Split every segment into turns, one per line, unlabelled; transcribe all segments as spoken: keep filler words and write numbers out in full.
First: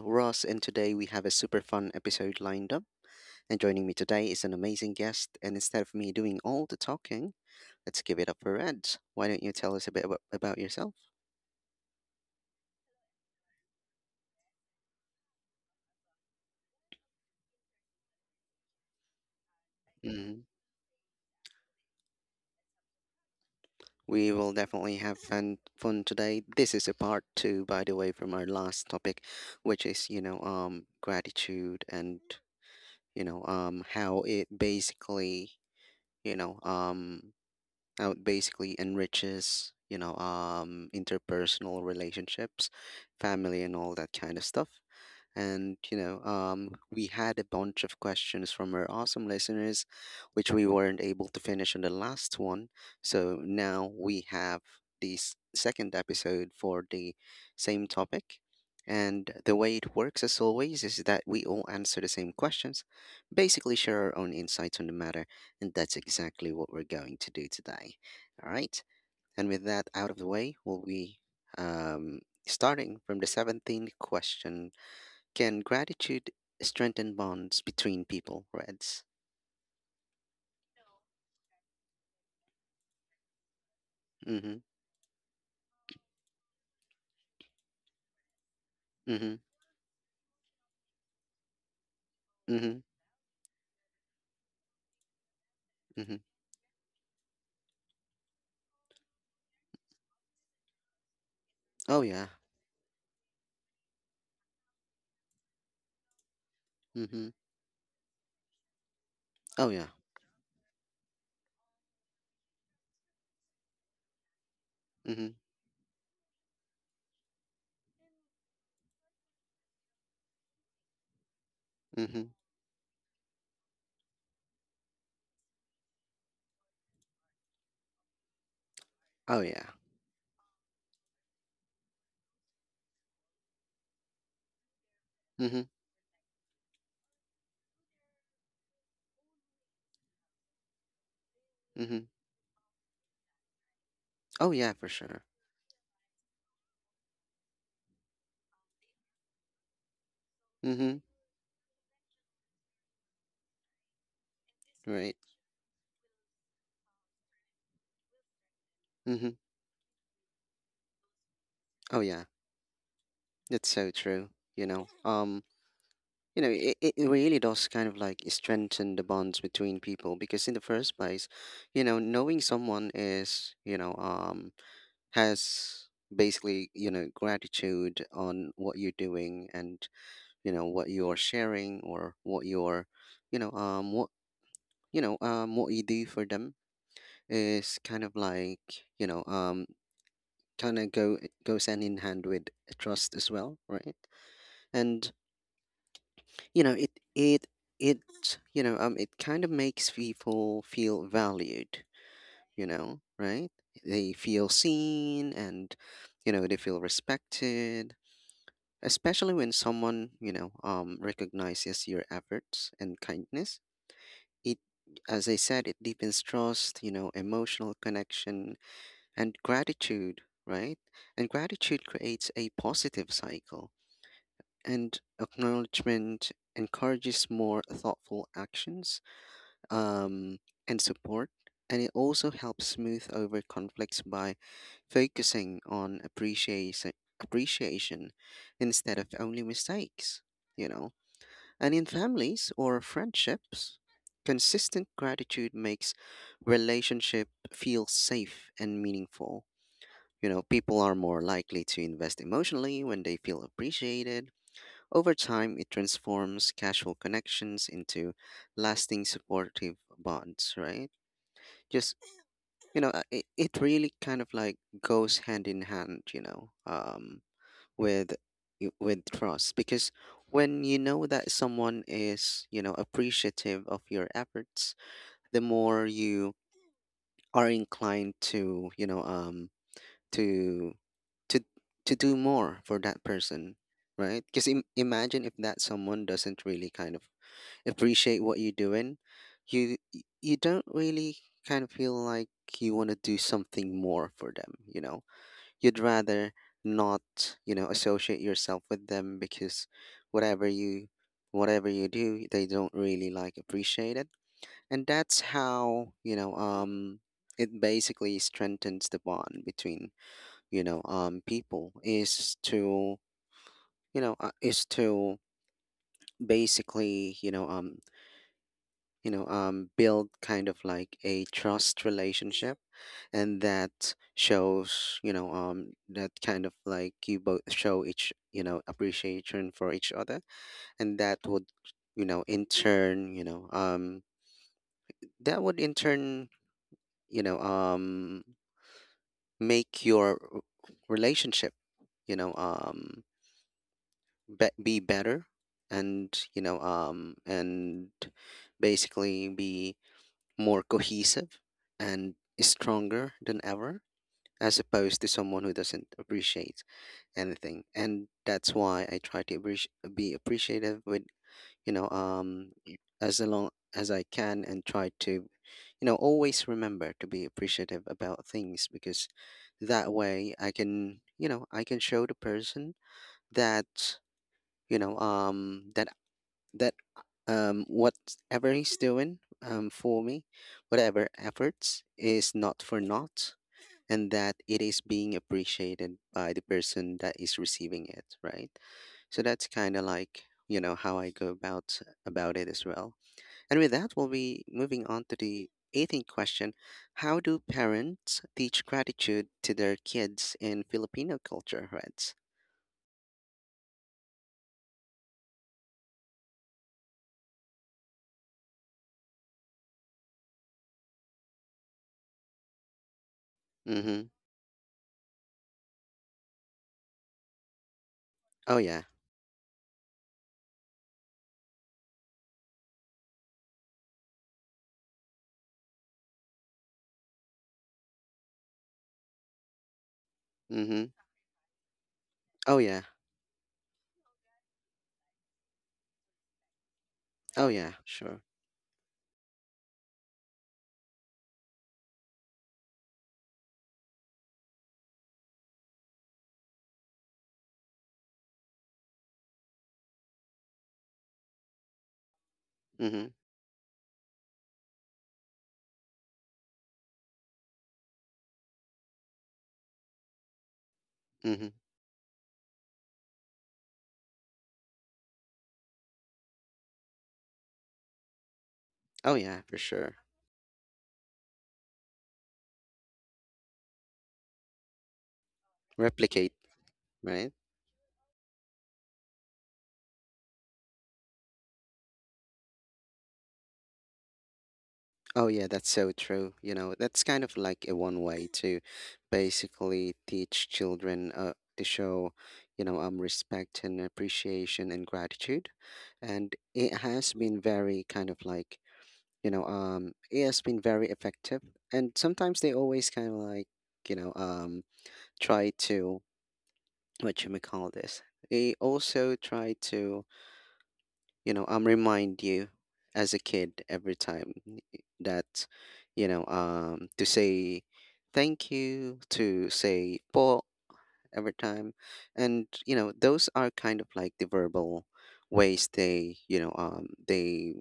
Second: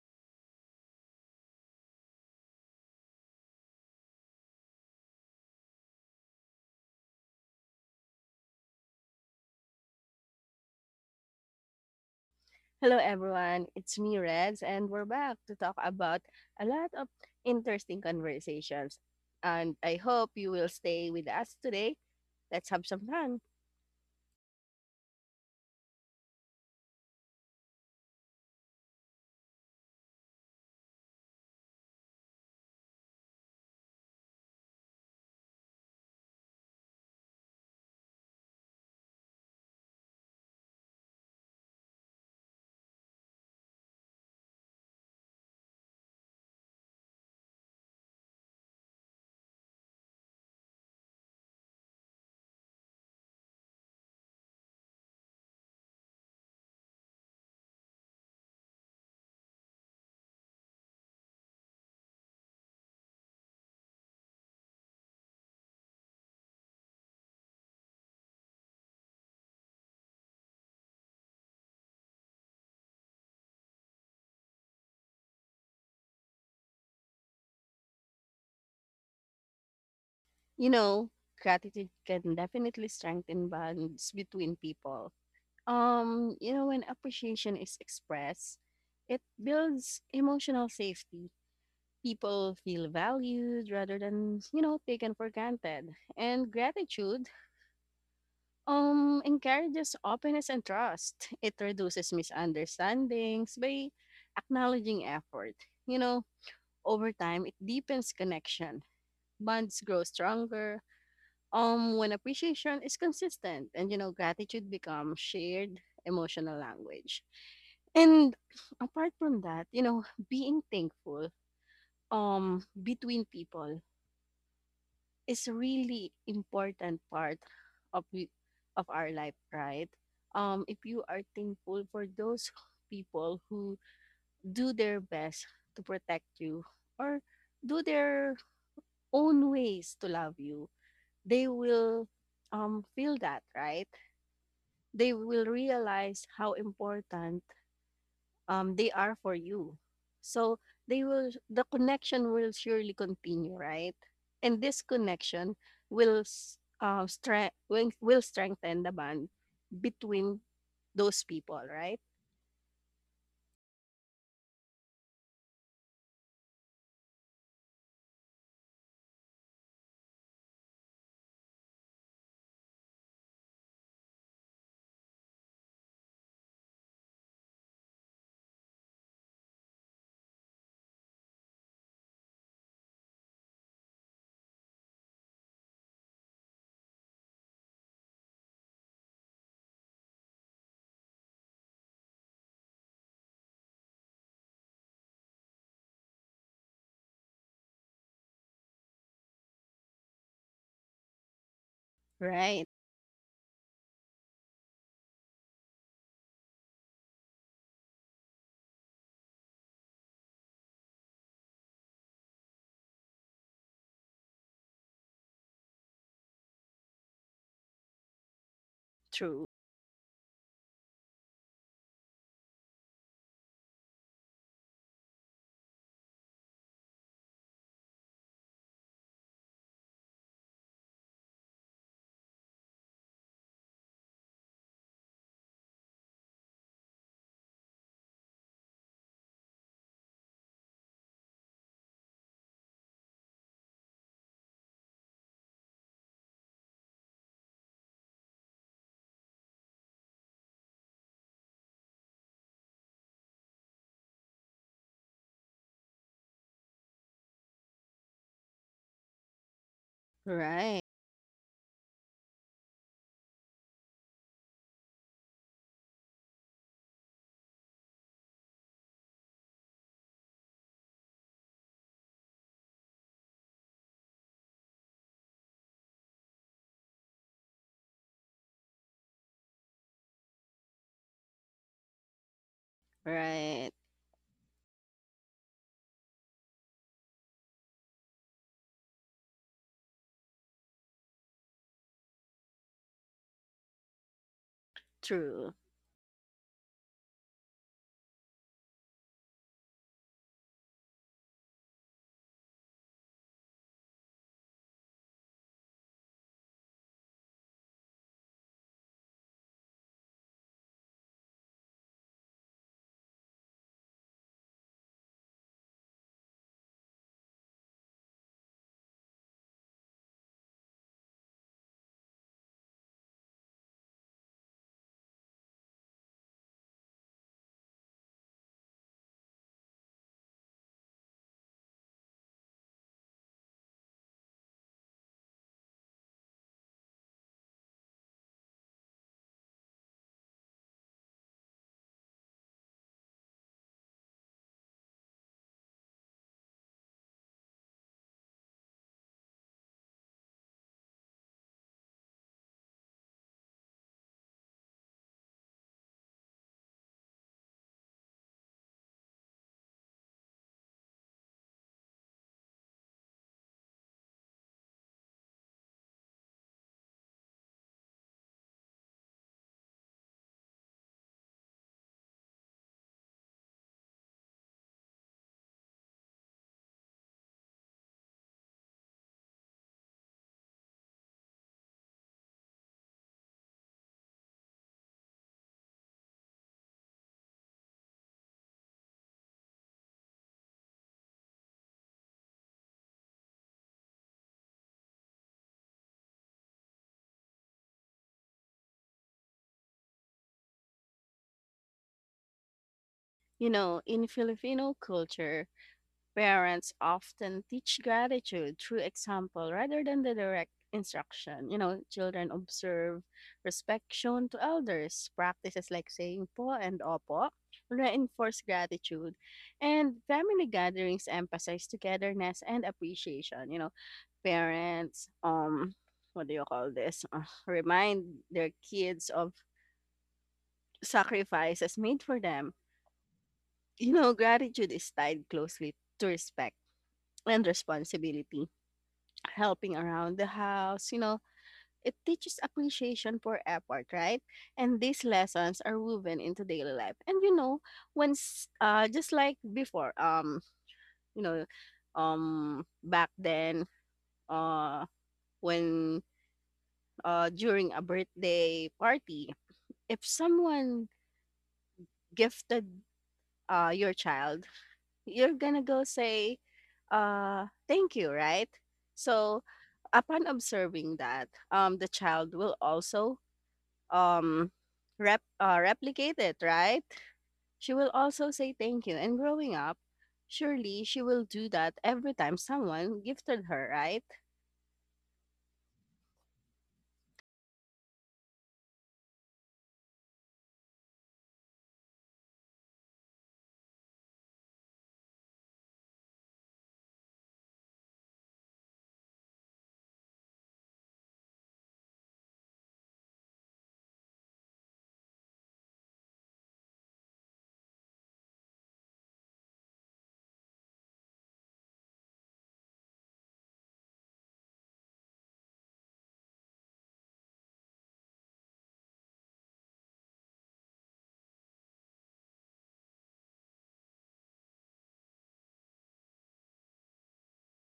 Ross, and today we have a super fun episode lined up. And joining me today is an amazing guest, and instead of me doing all the talking, let's give it up for Ed. Why don't you tell us a bit about, about yourself?
Hello everyone, it's me Reds and we're back to talk about a lot of interesting conversations. And I hope
Mhm.
you will stay with us today. Let's have some fun.
We will definitely have fun, fun today. This is a part two, by the way, from our last topic, which is, you know, um, gratitude and, you know, um, how it basically, you know, um, how it basically enriches you know um interpersonal relationships, family, and all that kind of stuff. And, you know, um, we had a bunch of questions from our awesome listeners, which we weren't able to finish on the last one. So now we have the s- second episode for the same topic. And the way it works, as always, is that we all answer the same questions, basically share our own insights on the matter. And that's exactly what we're going to do today. All right. And with that out of the way, we'll be um, starting from the seventeenth question: can gratitude strengthen bonds between people, Reds?
You know, gratitude can definitely strengthen bonds between
Mm-hmm.
people. Um, you know, when appreciation is expressed, it
Mm-hmm.
builds emotional safety. People
Mm-hmm.
feel valued rather than, you know, taken for granted.
Mm-hmm.
And gratitude Um, encourages openness and trust. It
Oh
reduces
yeah.
misunderstandings by acknowledging effort. You know, over
Mm-hmm.
time, it deepens connection.
Oh
Bonds
yeah.
grow stronger. Um, when appreciation is consistent, and you know, gratitude becomes
Mm-hmm.
shared emotional language. And apart from that, you know, being thankful
Mm-hmm.
um between people is really important part of we, of our life,
Oh yeah.
right um if you are thankful for those people who do their best
Mm-hmm.
to protect you or do their own ways to love you, they
Mm-hmm.
will um feel that, right?
Oh yeah, for
They
sure.
will realize how important um, they are for you. So
Mm-hmm.
they will, the connection will surely continue, right? And this
Right.
connection will s- uh, stre- will will strengthen the
Mm-hmm.
bond between those people,
Oh
right?
yeah. That's so true. You know. Um. You know, it, it it really does kind of like strengthen the bonds between people, because in the first place, you know, knowing someone is, you know, um, has basically, you know, gratitude on what you're doing, and you know what you're sharing, or what you're, you know um what you know um what you do for them, is kind of like, you know um kind of go it goes hand in hand with trust as well, right? And you know it it it, you know um it kind of makes people feel valued, you
Right.
know, right? They feel seen, and you know they feel respected, especially when someone, you know um recognizes your efforts and kindness. It, as I said, it deepens trust, you know, emotional connection, and
True.
gratitude, right? And gratitude creates a positive cycle, and acknowledgement encourages more thoughtful actions, um, and support. And it also helps smooth over conflicts by focusing on appreciation, appreciation instead of only mistakes, you know? And in families or friendships, consistent gratitude makes relationship feel safe and meaningful. You know, people are more likely to invest emotionally when they feel appreciated. Over time, it transforms casual connections into lasting supportive bonds,
Right.
right? Just, you know, uh, it, it really kind of like goes hand in hand, you know. Um, with y- with trust, because when you know that someone is, you know, appreciative of your efforts, the more you are inclined to, you know um to to to do more for that person,
Right.
right? Because Im- imagine if that someone doesn't really kind of appreciate what you're doing, you y- you don't really kind of feel like you want to do something more for them, you know.
True.
You'd rather not, you know, associate yourself with them, because whatever you, whatever you do, they don't really like appreciate it. And that's how, you know um it basically strengthens the bond between, you know um people, is to, you know uh, is to basically, you know um you know um build kind of like a trust relationship. And that shows, you know um that kind of like you both show each, you know, appreciation for each other. And that would, you know in turn you know um that would in turn, you know um make your r- relationship, you know um be, be better, and you know um and basically be more cohesive and stronger than ever, as opposed to someone who doesn't appreciate anything. And that's why I try to appreci- be appreciative with, you know um y- as long as I can, and try to, you know, always remember to be appreciative about things, because that way I can, you know, I can show the person that, you know um that that um, whatever he's doing, um, for me, whatever efforts is not for naught, and that it is being appreciated by the person that is receiving it, right? So that's kind of like, you know, how I go about about it as well. And with that, we'll be moving on to the eighteenth question: how do parents teach gratitude to their kids in Filipino culture? Right?
You know, in Filipino culture, parents often teach gratitude through example rather than the direct instruction. You know, children observe respect
Mm-hmm.
shown to elders, practices like saying po and opo reinforce
Oh yeah.
gratitude, and family gatherings emphasize togetherness and appreciation. You know, parents, um, what do you call this? Uh, remind their kids of
Mm-hmm.
sacrifices made for them.
Oh yeah.
You know, gratitude is tied closely to respect and
Oh yeah. Sure.
responsibility, helping around the house, you know, it teaches appreciation for effort, right? And these lessons are woven into daily life. And you know, once, uh just like before, um, you know, um
Mm-hmm.
back then, uh when uh during a birthday party, if someone
Mm-hmm.
gifted uh your child, you're gonna go say uh thank you, right?
Oh
So
yeah, for sure.
upon observing that, um, the child will also um rep uh, replicate
Replicate,
it, right?
right?
She will also say thank you. And growing up, surely she will do that every time someone gifted her, right?
Oh yeah, that's so true. You know, that's kind of like a one way to basically teach children, uh, to show, you know, um, respect and appreciation and gratitude. And it has been very kind of like, you know, um, it has been very effective. And sometimes they always kind of like, you know, um, try to what you may call this. They also try to, you know um remind you as a kid every time that, you know um to say thank you, to say po every time. And you know those are kind of like the verbal ways they, you know um they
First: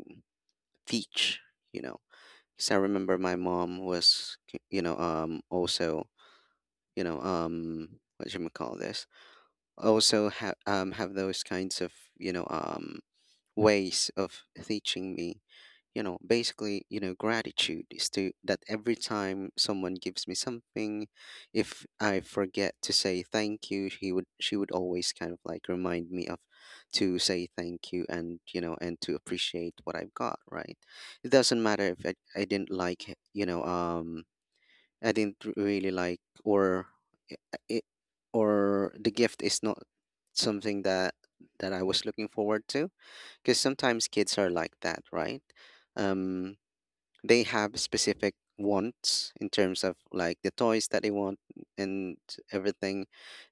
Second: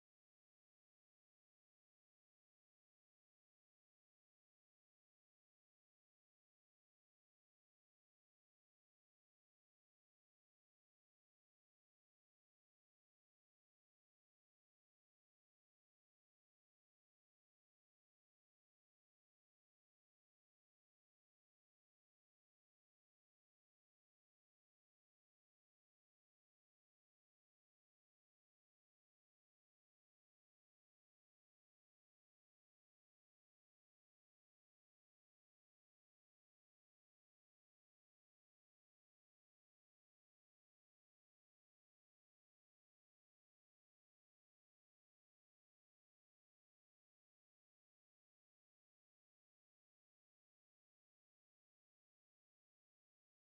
teach, you know. Because I remember my mom was k- you know, um also, you know um what should we call this, also ha- um have those kinds of, you know um ways of teaching me, you know, basically, you know, gratitude is to that every time someone gives me something, if I forget to say thank you, he would she would always kind of like remind me of to say thank you, and you know, and to appreciate what I've got, right? It doesn't matter if i, I didn't like it, you know um I didn't r- really like, or it, or the gift is not something that that I was looking forward to, because sometimes kids are like that, right? Um, they have specific wants in terms of like the toys that they want and everything.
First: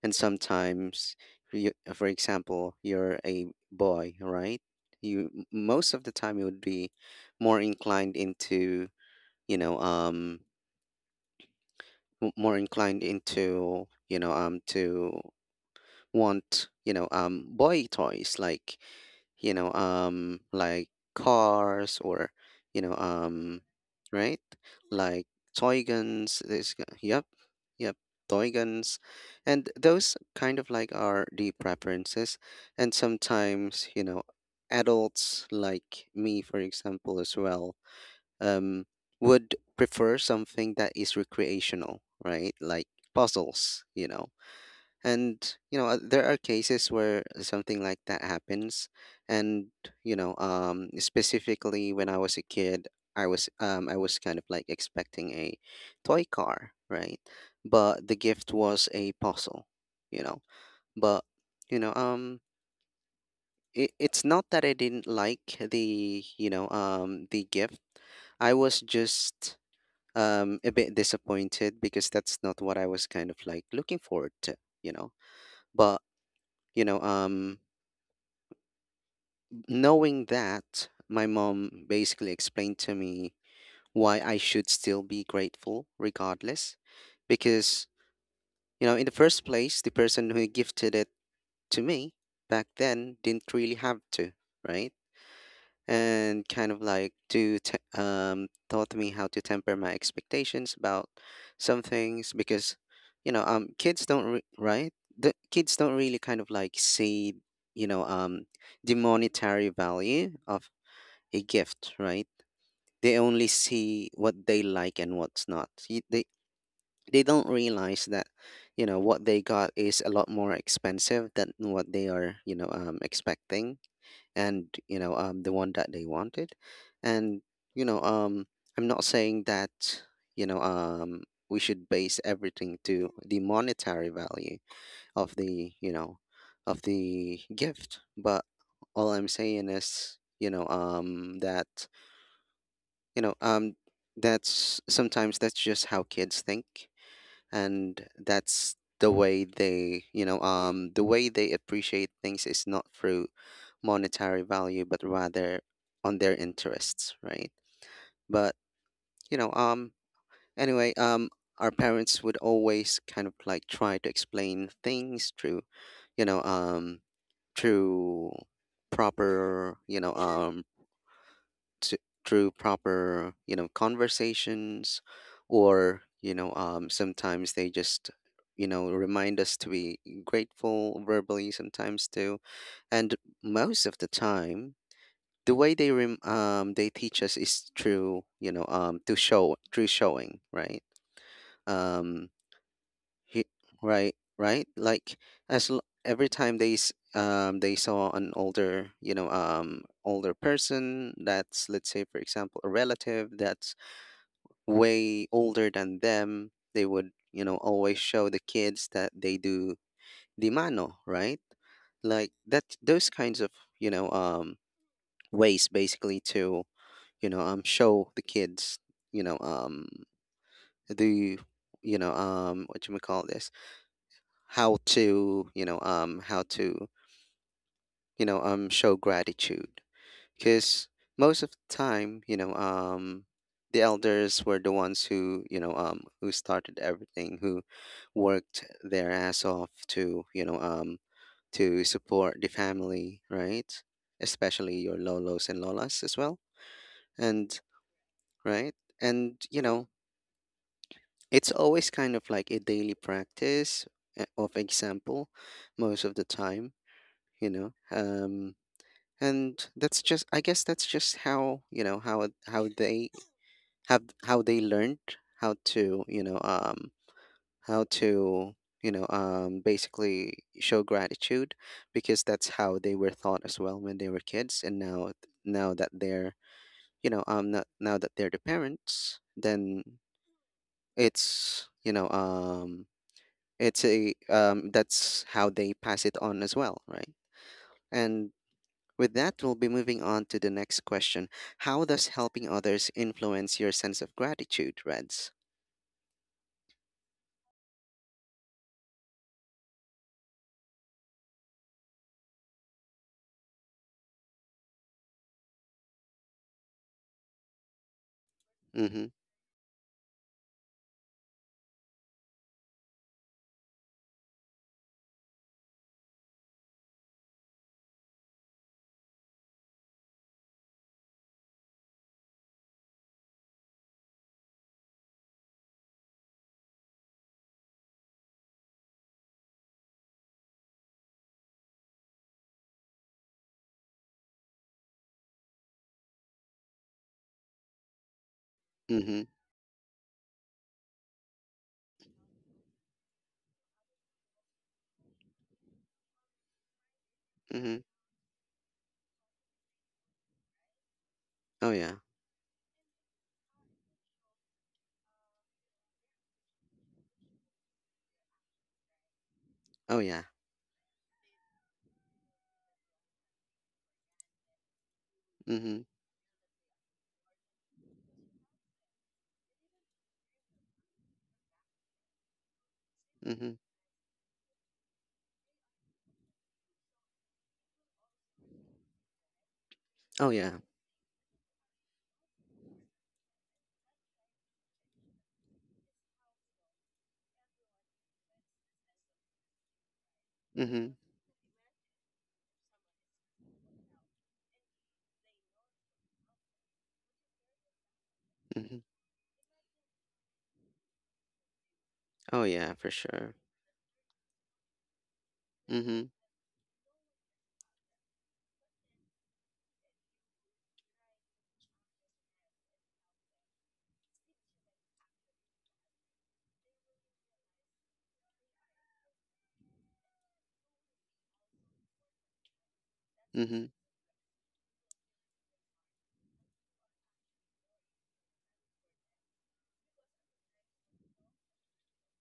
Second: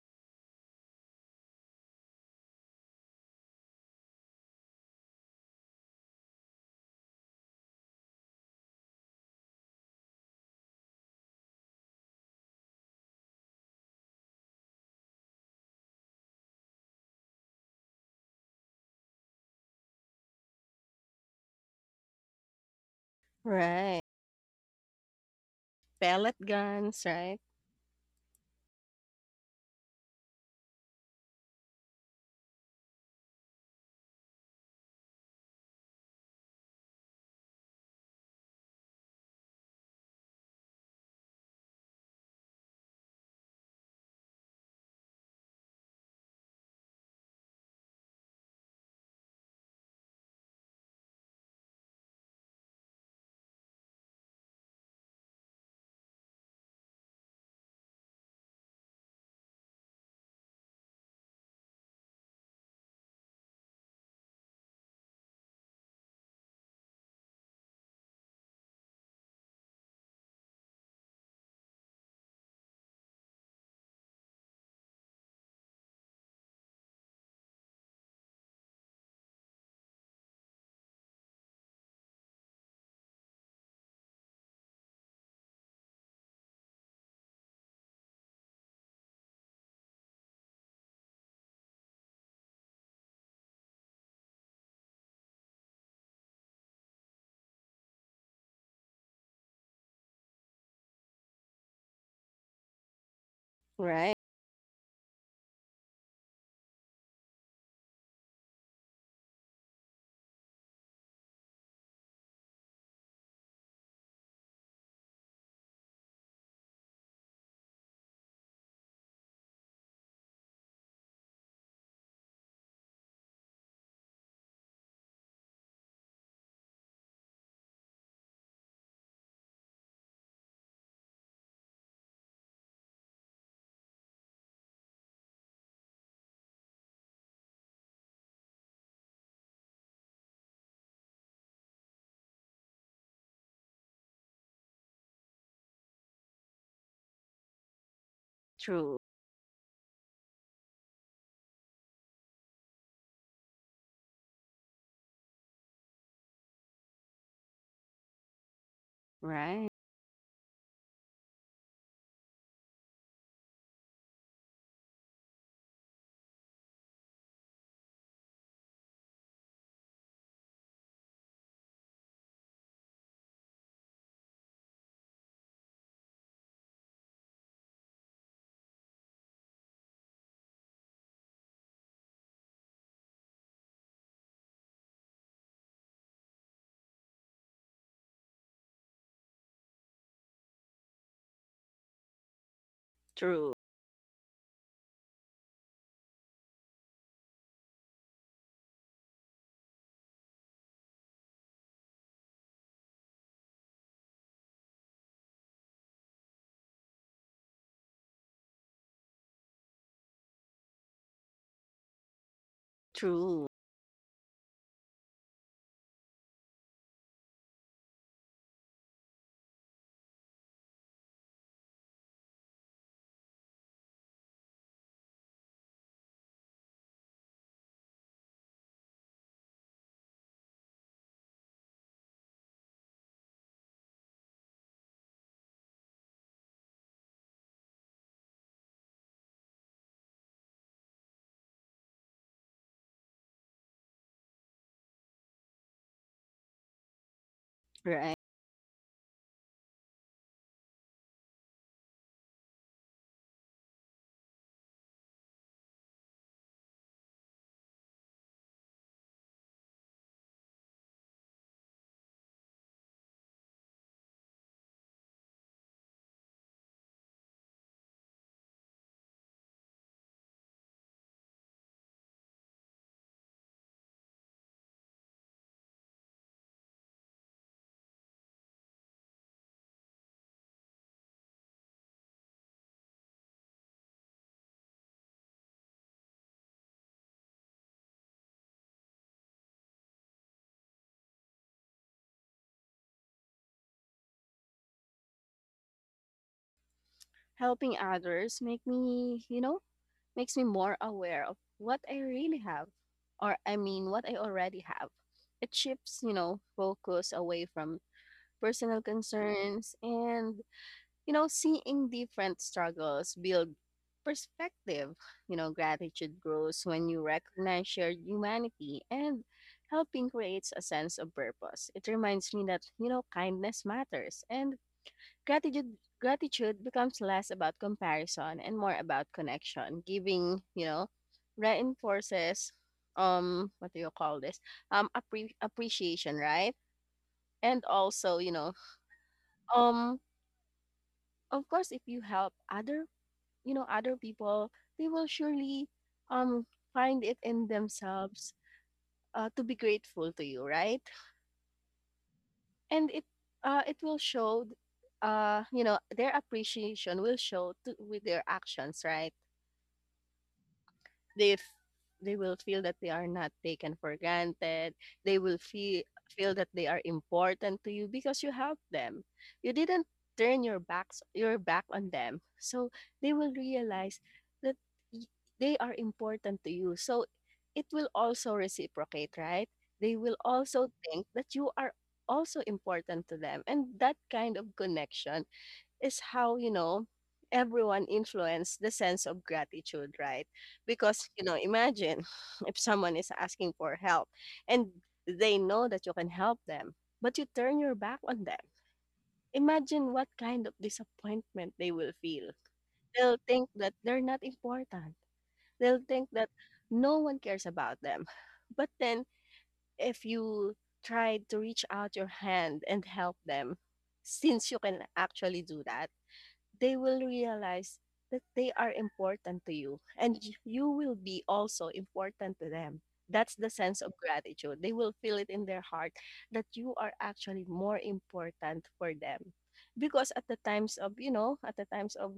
And sometimes, you, for example, you're a boy, right? You m- most of the time you would be more inclined into, you know um m- more inclined into, you know um to want, you know um boy toys like, you know, um, like cars, or, you know, um,
Right.
right? Like toy
Pellet
guns. This, g-
guns,
yep,
right?
yep, toy guns, and those kind of like are the preferences. And sometimes, you know, adults like me, for example, as well, um, would prefer something that is recreational, right? Like puzzles, you know. And you know uh, there are cases where something like that happens. And, you know um specifically when I was a kid, I was, um i was kind of like expecting a toy car, right? But the gift was a puzzle, you know. But, you know um it, it's not that I didn't like the, you know um the gift. I was just, um a bit disappointed, because that's not what I was kind of like looking forward to, you know. But, you know, um, knowing that, my mom basically explained to me why I should still be grateful regardless. Because, you know, in the first place, the person who gifted it to me back then didn't really have to, right? And kind of like to te- um taught me how to temper my expectations about some things, because, you know um kids
Right.
don't re- right, the kids don't really kind of like see, you know um the monetary value of a gift, right? They only see what they like and what's not. Y- they they don't realize that, you know, what they got is a lot more expensive than what they are, you know um expecting, and, you know um the one that they wanted. And, you know um I'm not saying that, you know um we should base everything to the monetary value of the, you know of the gift, but all I'm saying is, you know um that you know um that's sometimes, that's just how kids think. And that's
True,
the way they, you know um the way they appreciate things is not through monetary value, but rather on their interests, right? But, you know
right?
um anyway um our parents would always kind of like try to explain things through, you know um through proper, you know, Sure. um t- through proper, you know, conversations, or, you know, um, sometimes they just, you know, remind us to be grateful verbally sometimes too. And most of the time, the way they rem- um, they teach us is through, you know, um, to show through showing, right? Um, he,
True,
right, right. Like as l- every time they s- um they saw an older, you know, um older person that's, let's say, for example, a relative that's way older than them, they would, you know, always show the kids that they do di mano, right? Like that, those kinds
true,
of, you know, um ways, basically, to, you know, um show the kids, you know, um the you know, um what you may call this? how to you know um how to, you know um show gratitude, because most of the time, you know um the elders were the ones who, you know um who started everything, who worked their ass off to, you know um to support the family, right, especially your lolos and lolas as well. And
right?
right. And, you know, it's always kind of like a daily practice, uh, of example, most of the time, you know um. And that's just, I guess, that's just how, you know, how it- how they have how they learned how to, you know um how to you know um basically show gratitude, because that's how they were taught as well when they were kids. And now now that they're, you know um not, now that they're the parents, then it's, you know um it's a um that's how they pass it on as well, right. And with that, we'll be moving on to the next question. How does helping others influence your sense of gratitude, Reds?
Helping others make me, you know, makes me more aware of what I really have, or I mean, what I already have. It shifts, you know, focus away from personal
Mm-hmm.
concerns, and you know, seeing different struggles build perspective. You know, gratitude grows when you recognize shared humanity, and helping creates a sense of purpose. It reminds me that, you know, kindness matters, and gratitude gratitude becomes less about comparison and more about connection. Giving, you know, reinforces, um what do you call this, Um appre- appreciation, right? And also, you know,
Mm-hmm.
um of course, if you help other you know other people, they will surely um find it in
Mm-hmm.
themselves, uh, to be grateful to you, right.
Oh yeah.
And it uh, it will show, uh you know their appreciation will show to, with their actions, right.
Oh yeah.
They f- they will feel that they are not taken for granted. They will
Mm-hmm.
feel feel that they are important to you because you helped them. You didn't turn your backs your back on them. So they will
Mm-hmm.
realize that y- they are important to you, so it will also reciprocate, right. They will
Oh yeah.
also think that you are also important to them, and that kind of connection is how, you know, everyone influenced the sense of gratitude, right?
Mm-hmm.
Because, you know, imagine if someone is asking for help and they know that you can help them, but you turn your back on them.
Mm-hmm.
Imagine what kind of disappointment they will feel.
Oh yeah, for
They'll
sure.
think that they're not important. They'll
Mm-hmm.
think that no one cares about them. But then, if you try to reach out your hand and help them, since you can actually do that, they will realize that they are important to you, and y- you will be also important to them. That's the
Mm-hmm.
sense of gratitude. They will feel it in their heart that you are actually more important for them. Because at the times of, you know, at the times of,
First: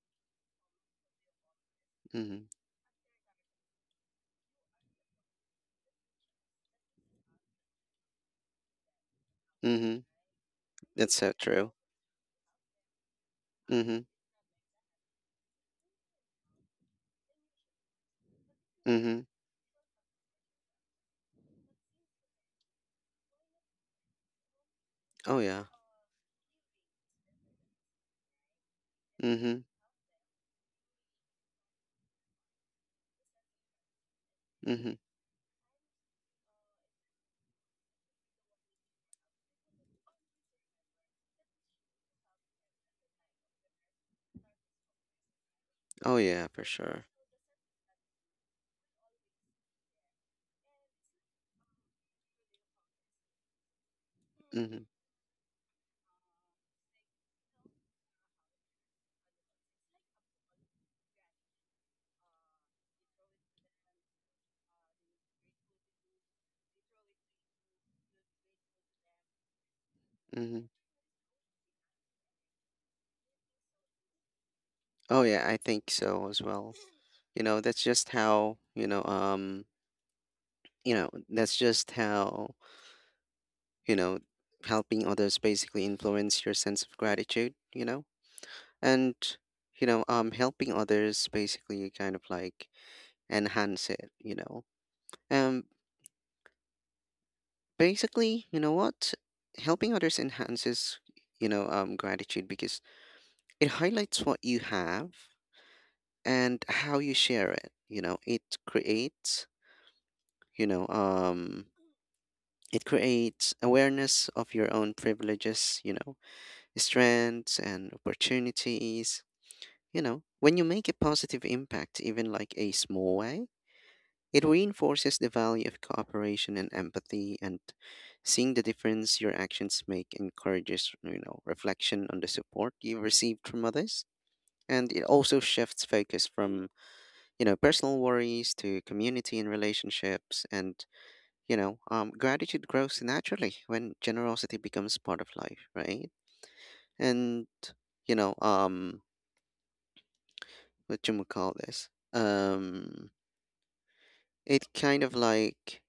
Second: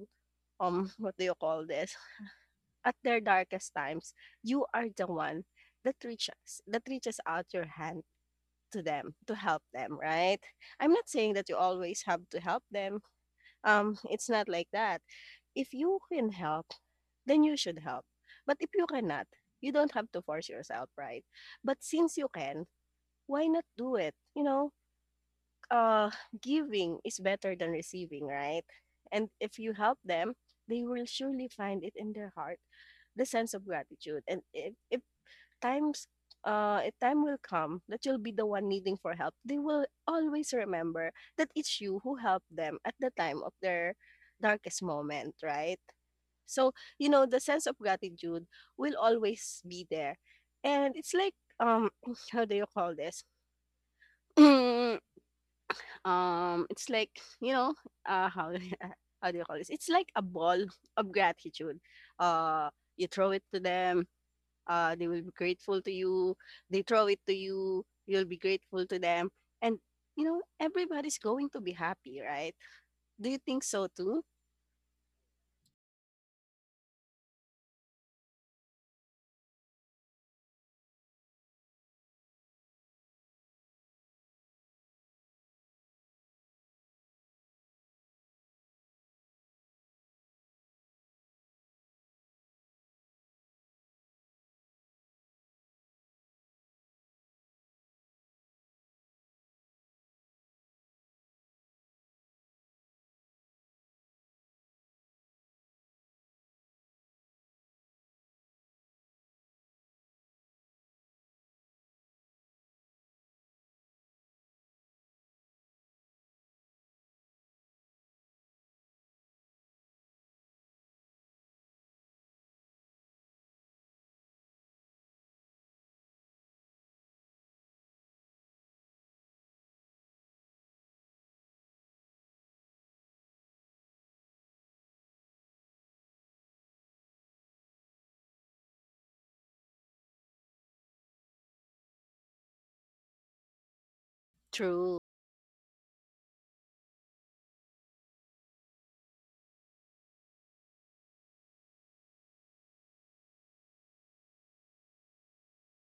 um, what do you call this?
Mm-hmm.
At their darkest times, you are the one that reaches, that reaches out your hand to them to help them,
Mm-hmm.
right? I'm not
That's so
saying that you
true.
always have to help them. Um,
Mhm,
it's not like that. If you can help, then you should help. But if you
mhm.
cannot, you don't have to force yourself, right? But since you can, why not do it? You know,
Oh, yeah.
uh, giving is better than receiving, right? And if
Mhm,
you help them, they will surely find it in their heart the sense of gratitude. And if,
mhm.
if times uh, a time will come that you'll be the one needing for help. They will always remember that it's you who helped them at the time of their darkest moment, right?
Oh, yeah, for
So,
sure.
you know, the sense of gratitude will always be there. And it's like, um, how do you call this?
Mhm,
um, it's like, you know, uh, how, how do you call this? It's like a ball of gratitude. Uh, you throw it to them, uh, they will be grateful to you. They throw it to you, you'll be grateful to them. And, you know,
mhm.
everybody's going to be happy, right? Do you think so too?
Oh, yeah, I think so as well. You know, that's just how, you know, um, you know, that's just how, you know, helping others basically influence your sense of gratitude, you know? And, you know, um, helping others basically kind of like enhance it, you know? Um, Basically, you know what? Helping others enhances, you know, um, gratitude, because it highlights what you have and how you share it. You know, it creates, you know um it creates awareness of your own privileges, you know, strengths and opportunities. You know, when you make a positive impact, even like a small way, it reinforces the value of cooperation and empathy. And seeing the difference your actions make encourages, you know reflection on the support you've received from others. And it also shifts focus from, you know, personal worries, to community and relationships. And, you know, um, gratitude grows naturally when generosity
True,
becomes part of life, right? And, you know, um, what you would call this? Um, it kind of like,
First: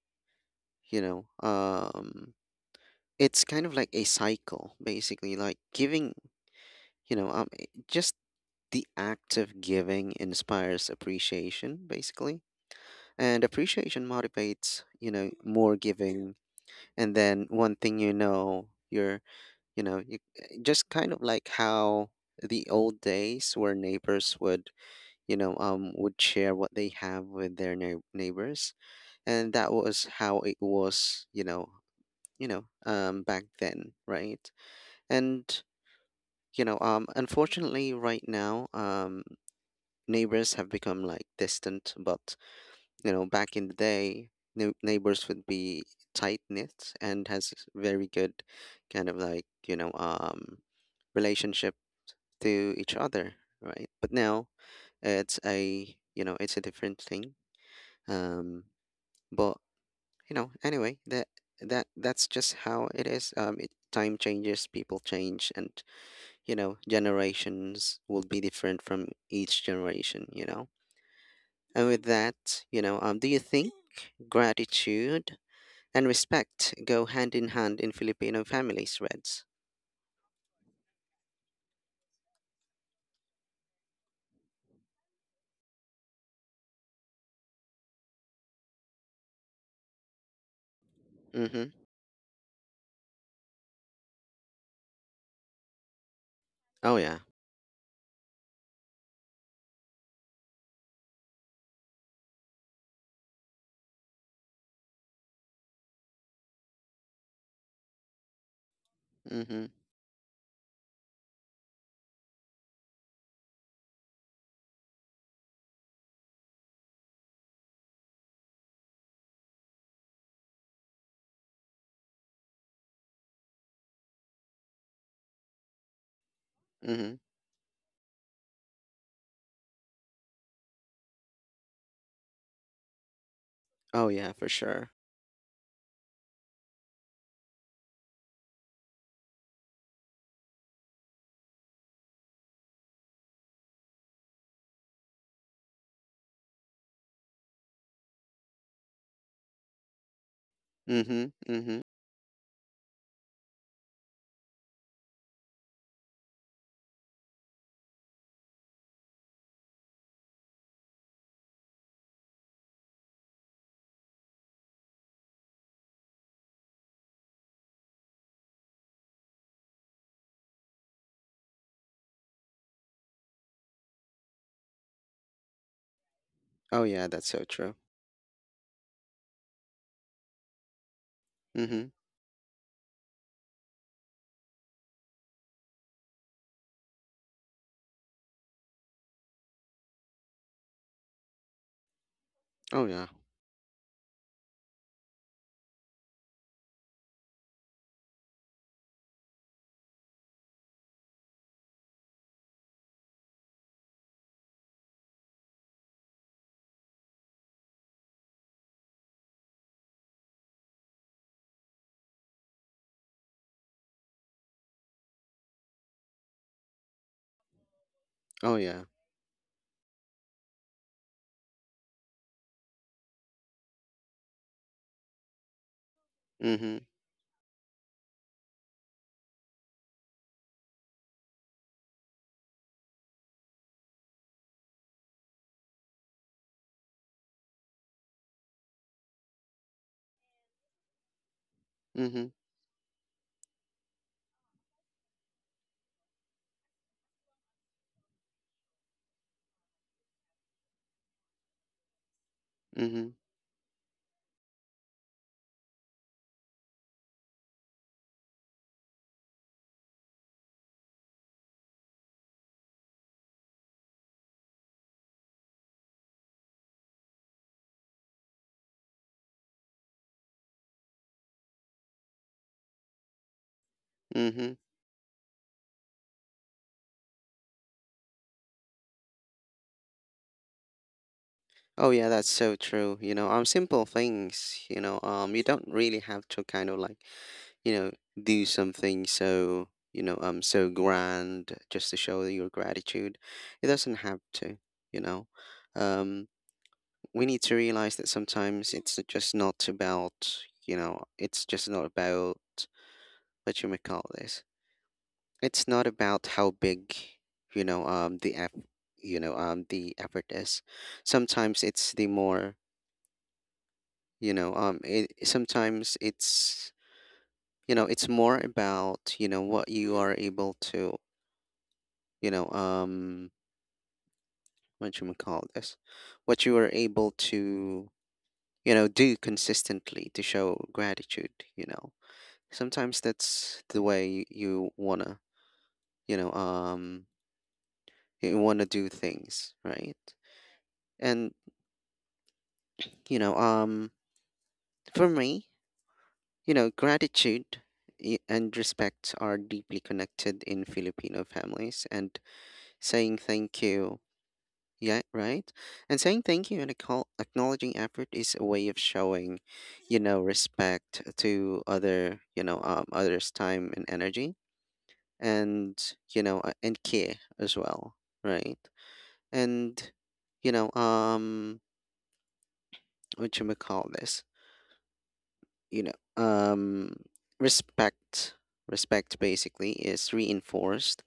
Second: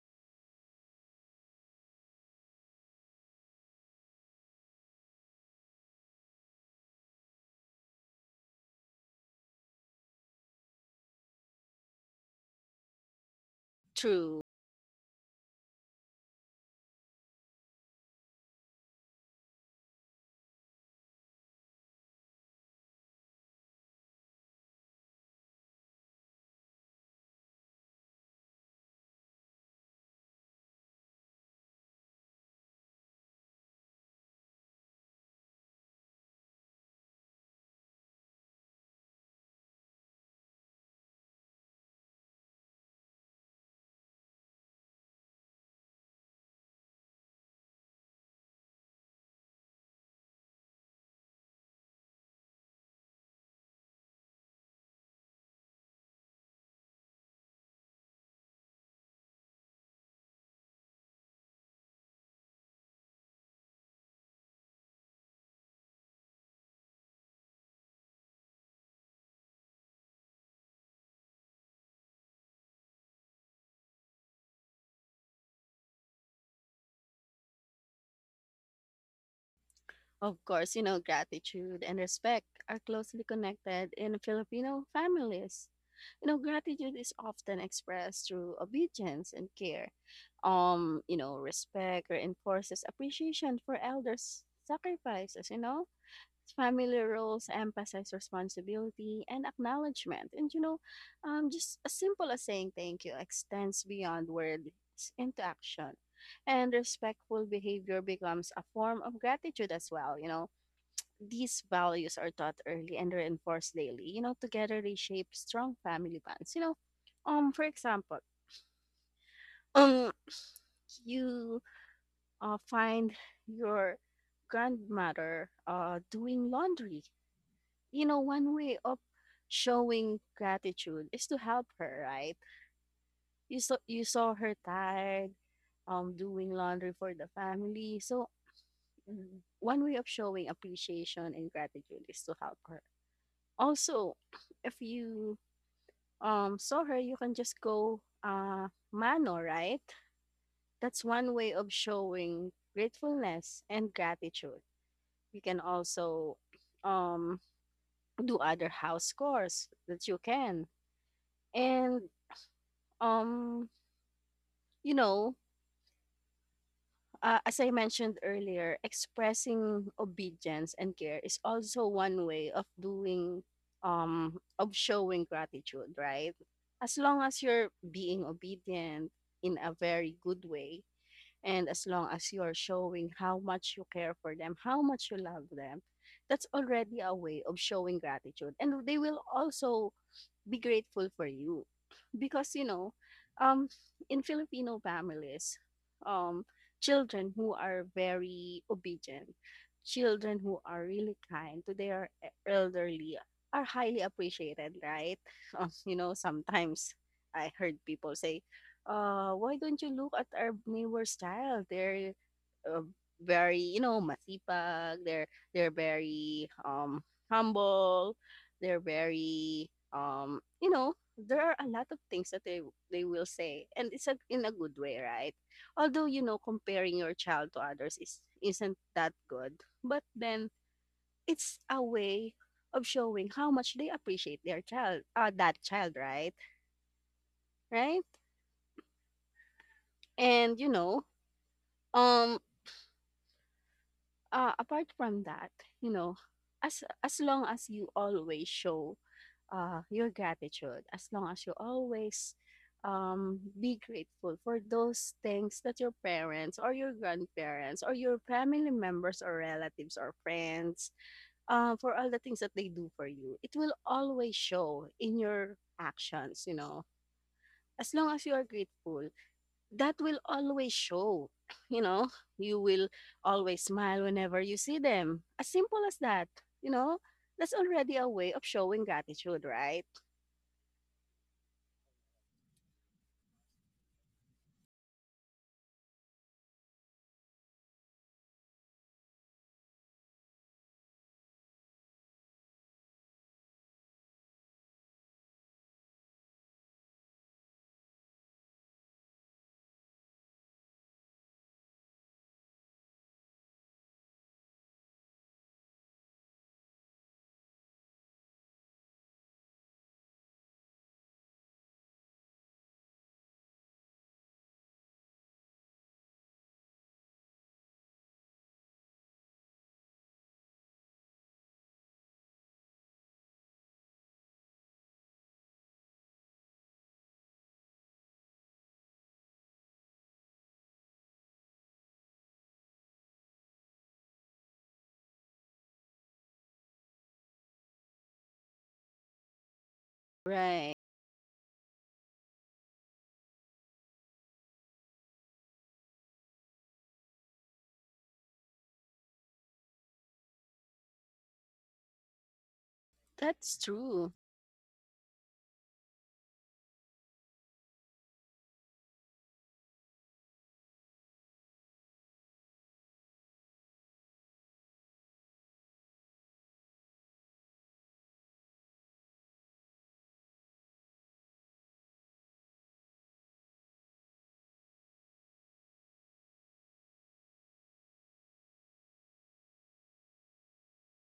you know, um, it's kind of like a cycle, basically. Like, giving, you know, um, i- just the act of giving inspires appreciation, basically. And appreciation
true.
motivates, you know, more giving. And then, one thing, you know you're you know you, eh, just kind of like how the old days where neighbors would, you know um would share what they have with their neigh- neighbors. And that was how it was, you know, you know um back then, right. And, you know um unfortunately right now, um neighbors have become like distant. But, you know, back in the day, neigh neighbors would be tight-knit and has very good kind of like, you know, um, relationship to each other, right? But now, it's a, you know, it's a different thing. Um, but, you know, anyway, that that that's just how it is. Um, it, time changes, people change, and, you know, generations will be different from each generation. You know. And with that, you know, um, do you think gratitude and respect go hand in hand in Filipino families, Reds?
Of course, you know, gratitude and respect are closely connected in Filipino families. You know, gratitude is often expressed through obedience and care. Um, you know,
Mm-hmm.
respect reinforces appreciation for elders' sacrifices, you know,
Oh
family
yeah.
roles emphasize responsibility and acknowledgement. And you know, um, just as simple as saying thank you extends beyond words into action. And respectful behavior becomes a form of
Mm-hmm.
gratitude as well. You know, these values are taught early and reinforced daily. You know, together they shape strong family bonds. You know, um, for example, um, you uh, find your grandmother uh, doing laundry.
Mm-hmm.
You know, one way of showing gratitude is to help her, right? You saw you
Oh yeah,
saw
for
her
sure.
tired, um, doing laundry for the family. So mm, one way of showing appreciation and gratitude is to help her. Also, if you um saw her, you can just go uh mano, right? That's
Mm-hmm.
one way of
Mm-hmm.
showing gratefulness and gratitude. You can also um do other house chores that you can. And Um, you know, uh, as I mentioned earlier, expressing obedience and care is also one way of doing um of showing gratitude, right?
Oh
As
yeah,
long
that's
as
so
you're
true.
being obedient in a very good way, and as
Mm-hmm.
long as you're showing how much you care for them, how much you love them, that's already a way of showing gratitude. And they will also be grateful for you, because you
Oh
know
yeah.
um in Filipino families, um children who are very obedient, children who are really kind to their e-, elderly are highly appreciated, right. Uh, you know sometimes i heard people say, uh why don't you look at our neighbor's child. They're uh, very, you know masipag. They're they're very um humble.
Oh
They're
yeah.
very um you know There are a lot of things that they they will say, and it's a, in a good way, right. Although you know
Mm-hmm.
comparing your child to others is isn't that good. But then it's a way of showing how much they appreciate their child, uh, that child, right. Right. and you know
Mm-hmm.
um uh, apart from that, you know as as long as you always show uh, your gratitude, as long as you always
Mm-hmm.
um, be grateful for those things that your parents or your grandparents or your family members or relatives or friends, uh, for all the things that they do for you, it will always show in your actions you know as long as you are grateful, that will always show. you know you will always smile whenever
Mm-hmm.
you see them, as simple as that. you know that's already a way of showing gratitude, right.
Oh yeah, that's so true. You know, um, simple things. You know, um, you don't really have to kind of like, you know, do something so, you know, um, so grand, just to show your gratitude. It doesn't have to. You know, um, we need to realize that sometimes it's just not about. You know, it's just not about what you may call this. It's not about how big, you know, um, the eff, you know, um, the effort is. Sometimes it's the more you know um it, sometimes it's, you know it's more about, you know what you are able to, you know um what you would call this, what you are able to, you know do consistently to show gratitude, you know. Sometimes that's the way, y- you wanna you know um you wanna do things, right.
Right.
And, you know um for me, you know, gratitude, i- and respect are deeply connected in Filipino families, and saying
That's
thank you.
true.
Yeah, right? And saying thank you and acco- acknowledging effort is a way of showing, you know, respect to other, you know, um, others' time and energy, and, you know, uh, and care as well, right? And, you know, um, what you may call this, you know, um, respect, respect basically is reinforced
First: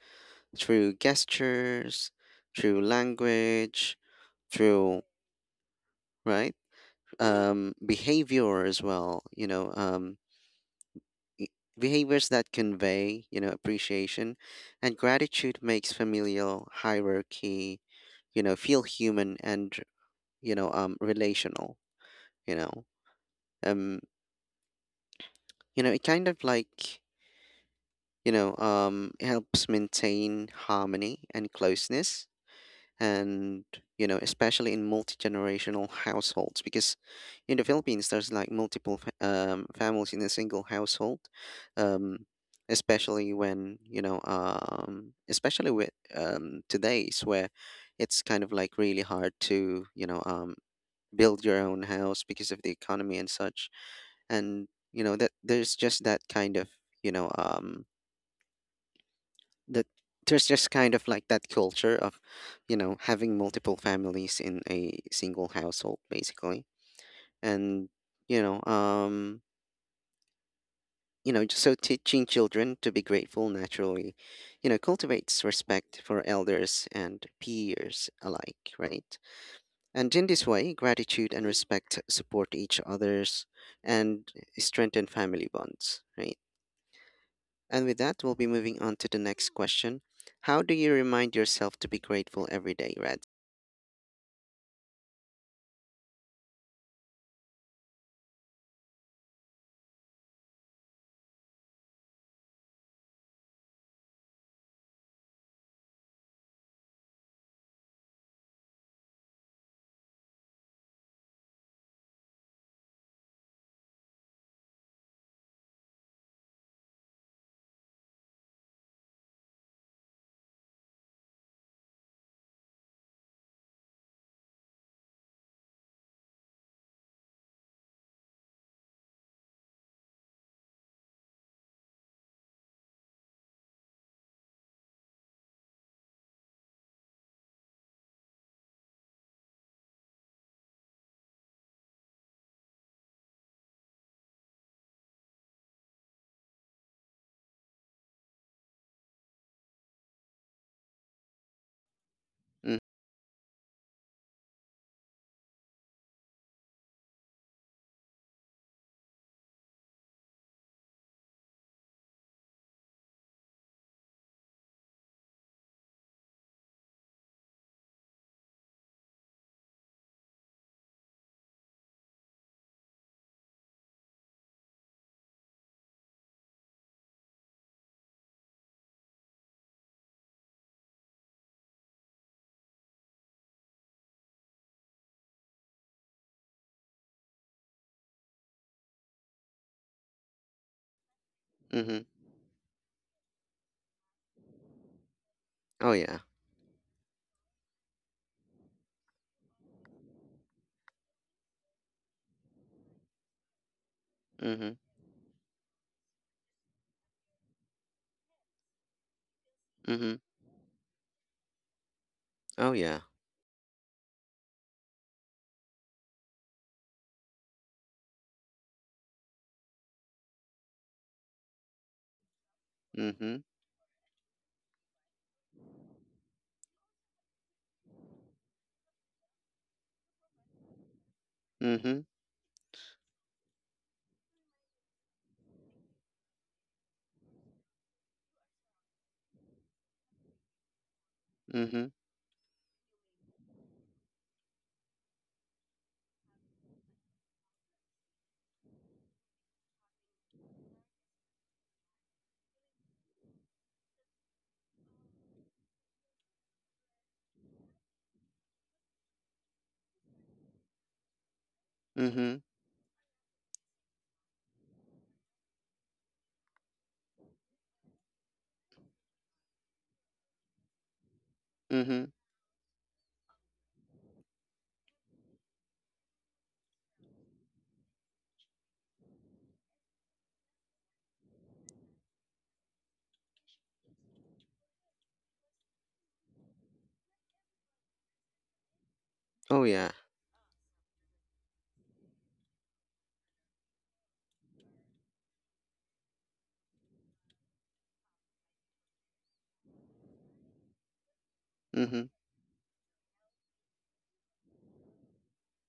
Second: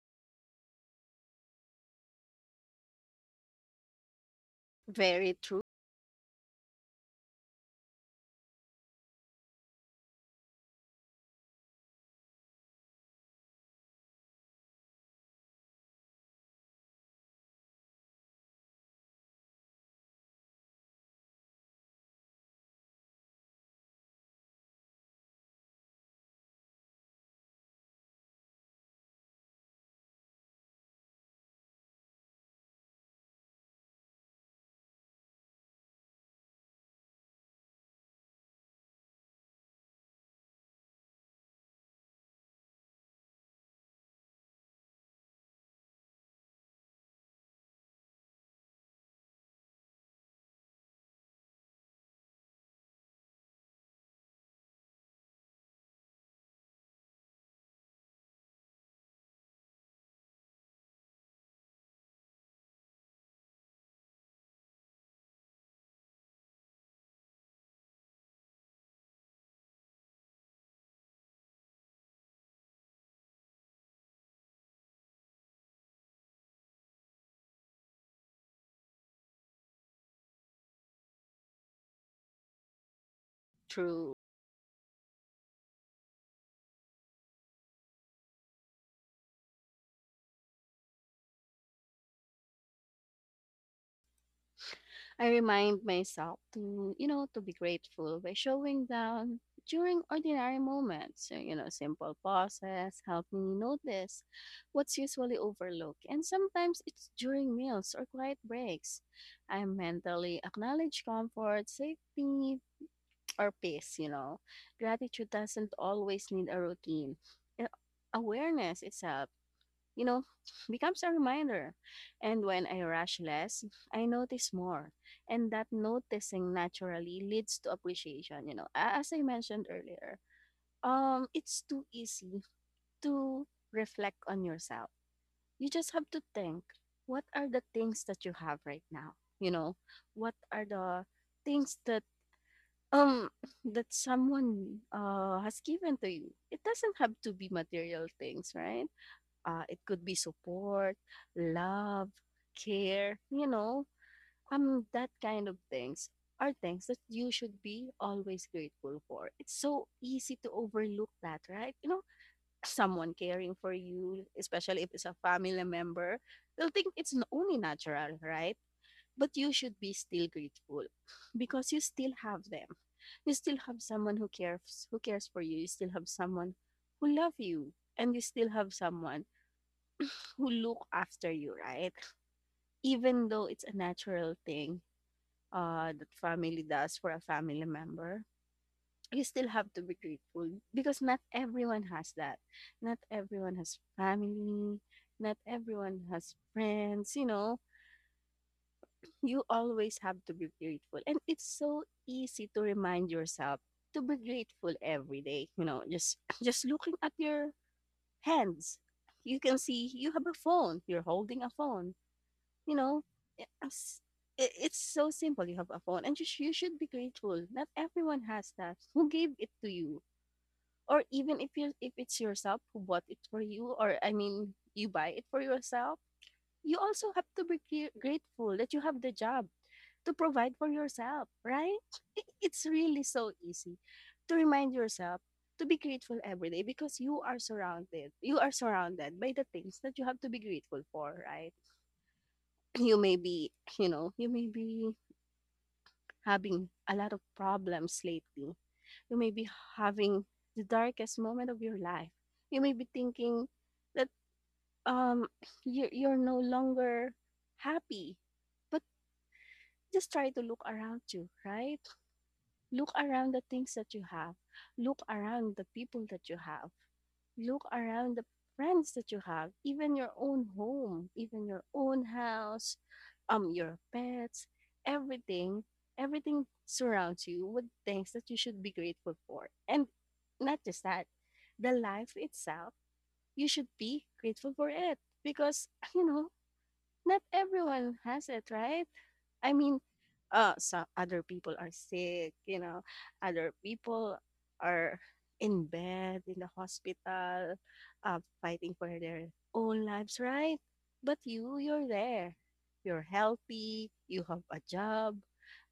through gestures, through language, through,
Very true.
right? Um, behavior as well, you know, um, i- behaviors that convey, you know, appreciation and gratitude makes familial hierarchy, you know, feel human and, you know, um, relational, you know, um, you know, it kind of like, you know, um, helps maintain harmony and closeness, and, you know, especially in multi-generational households, because in the Philippines there's like multiple fa- um, families in a single household. Um, especially when you know um, especially with, um, today's where it's kind of like really hard to, you know um, build your own house because of the economy and such. And, you know, that there's just that kind of, you know um, that there's just kind of like that culture of, you know, having multiple families in a single household, basically. And, you know, um, you know, so teaching children to be grateful naturally, you know, cultivates respect for elders and peers alike, right? And in this way, gratitude and respect support each other's
True.
and strengthen family bonds, right? And with that, we'll be moving on to the next question. How do you remind yourself to be grateful every day, Red?
I remind myself to, you know, to be grateful by showing down during ordinary moments. So, you know, simple pauses help me notice what's usually overlooked. And sometimes it's during meals or quiet breaks. I mentally acknowledge comfort, safety, or peace, you know. Gratitude doesn't always need a routine. A- Awareness itself you know, becomes a reminder. And when I rush less, I notice more. And that noticing naturally leads to appreciation, you know. A- As I mentioned earlier, um it's too easy to reflect on yourself. You just have to think, what are the things that you have right now? You know, what are the things that um that someone uh has given to you? It doesn't have to be material things, right? Uh, it could be support, love,
Mm.
care, you know, um, that kind of things are things that you should be always grateful for. It's so easy to overlook that, right? You know, someone caring for you, especially if it's a family member, they'll think it's n- only natural, right? But you should be still grateful because you still have them. You still have someone who cares who cares for you. You still have someone who love you and you still have someone who look after you, right? Even though it's a natural thing uh, that family does for a family member, you still have to be grateful because not everyone
Mm-hmm.
has that. Not everyone has family. Not
Oh
everyone
yeah.
has friends, you know. You always have to be grateful. And it's so easy to remind yourself to be grateful
Mm-hmm.
every day, you know, just just looking at your hands. You can see you
Mm-hmm.
have a phone. You're holding a phone you
Oh
know,
yeah.
i- as- i- it's so simple. You have a phone, and you, sh- you should be grateful. Not everyone has that. Who gave it to you? Or even if you if it's yourself who bought it
Mm-hmm.
for you, or I mean, you buy it for yourself, you also have to be gr- grateful that you have the job to provide for yourself, right?
Mm-hmm.
I- It's really so easy to remind yourself to be grateful every day because you are surrounded you are surrounded by the things that you have to be grateful for, right?
Mm-hmm.
You may be, you know, you may be having a lot of problems lately. You may be having the darkest moment of your life. You may be thinking that um you're, you're no longer happy. But just try to look around you, right?
Mm-hmm.
Look around the things that you have. Look around the people that you have. Look around the friends that you have, even your own home, even your own
Mm-hmm.
house, um, your pets, everything, everything surrounds you with things that you should be grateful for. And not just that, the life itself, you should be grateful for it because you know not everyone has it, right? I
Oh
mean,
yeah.
uh, so other people are sick, you know, other people are in bed, in the hospital, uh, fighting for their own lives, right? But you, you're
Mm-hmm.
there. You're healthy, you have a job.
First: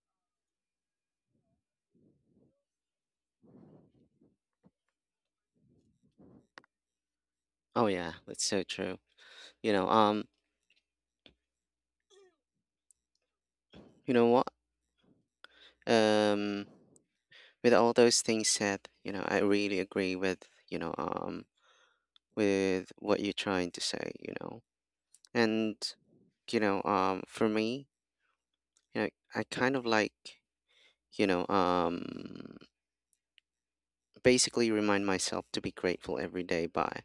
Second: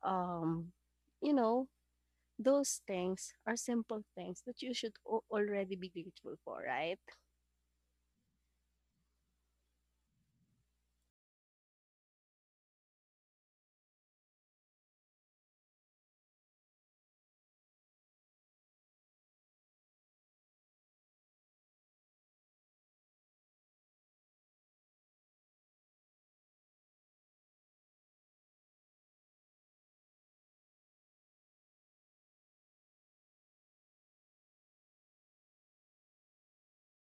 Um, you know, those things are simple things that you should o- already be grateful for, right?
Oh yeah. That's so true. You know, um, you know what? Um with all those things said, you know, I really agree with, you know, um with what you're trying to say, you know. And, you know, um for me, you know, I kind of like, you know um basically remind myself to be grateful every day by,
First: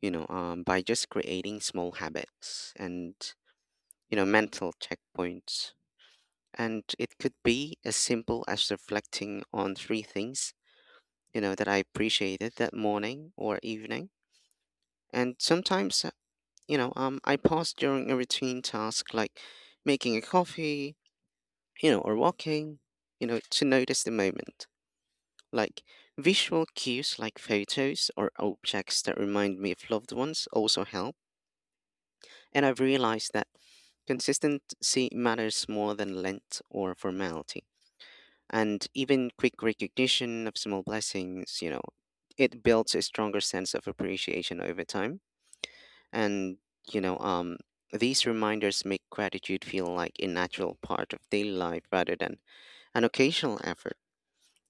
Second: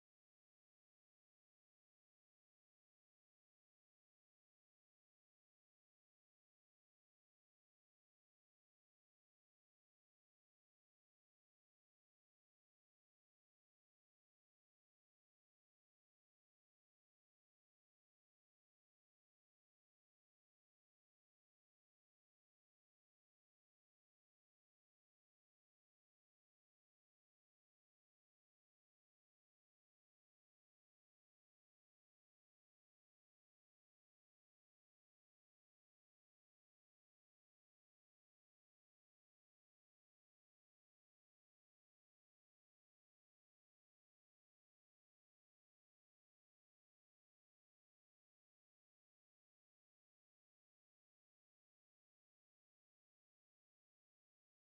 you know um by just creating small habits and, you know, mental checkpoints, and it could be as simple as reflecting on three things, you know, that I appreciated that morning or evening. And sometimes, uh, you know um I pause during a routine task like making a coffee, you know, or walking, you know, to notice the moment. Like visual cues like photos or objects that remind me of loved ones also help. And I've realized that consistency matters more than length or formality. And even quick recognition of small blessings, you know, it builds a stronger sense of appreciation over time. And, you know, um, these reminders make gratitude feel like a natural part of daily life rather than an occasional effort.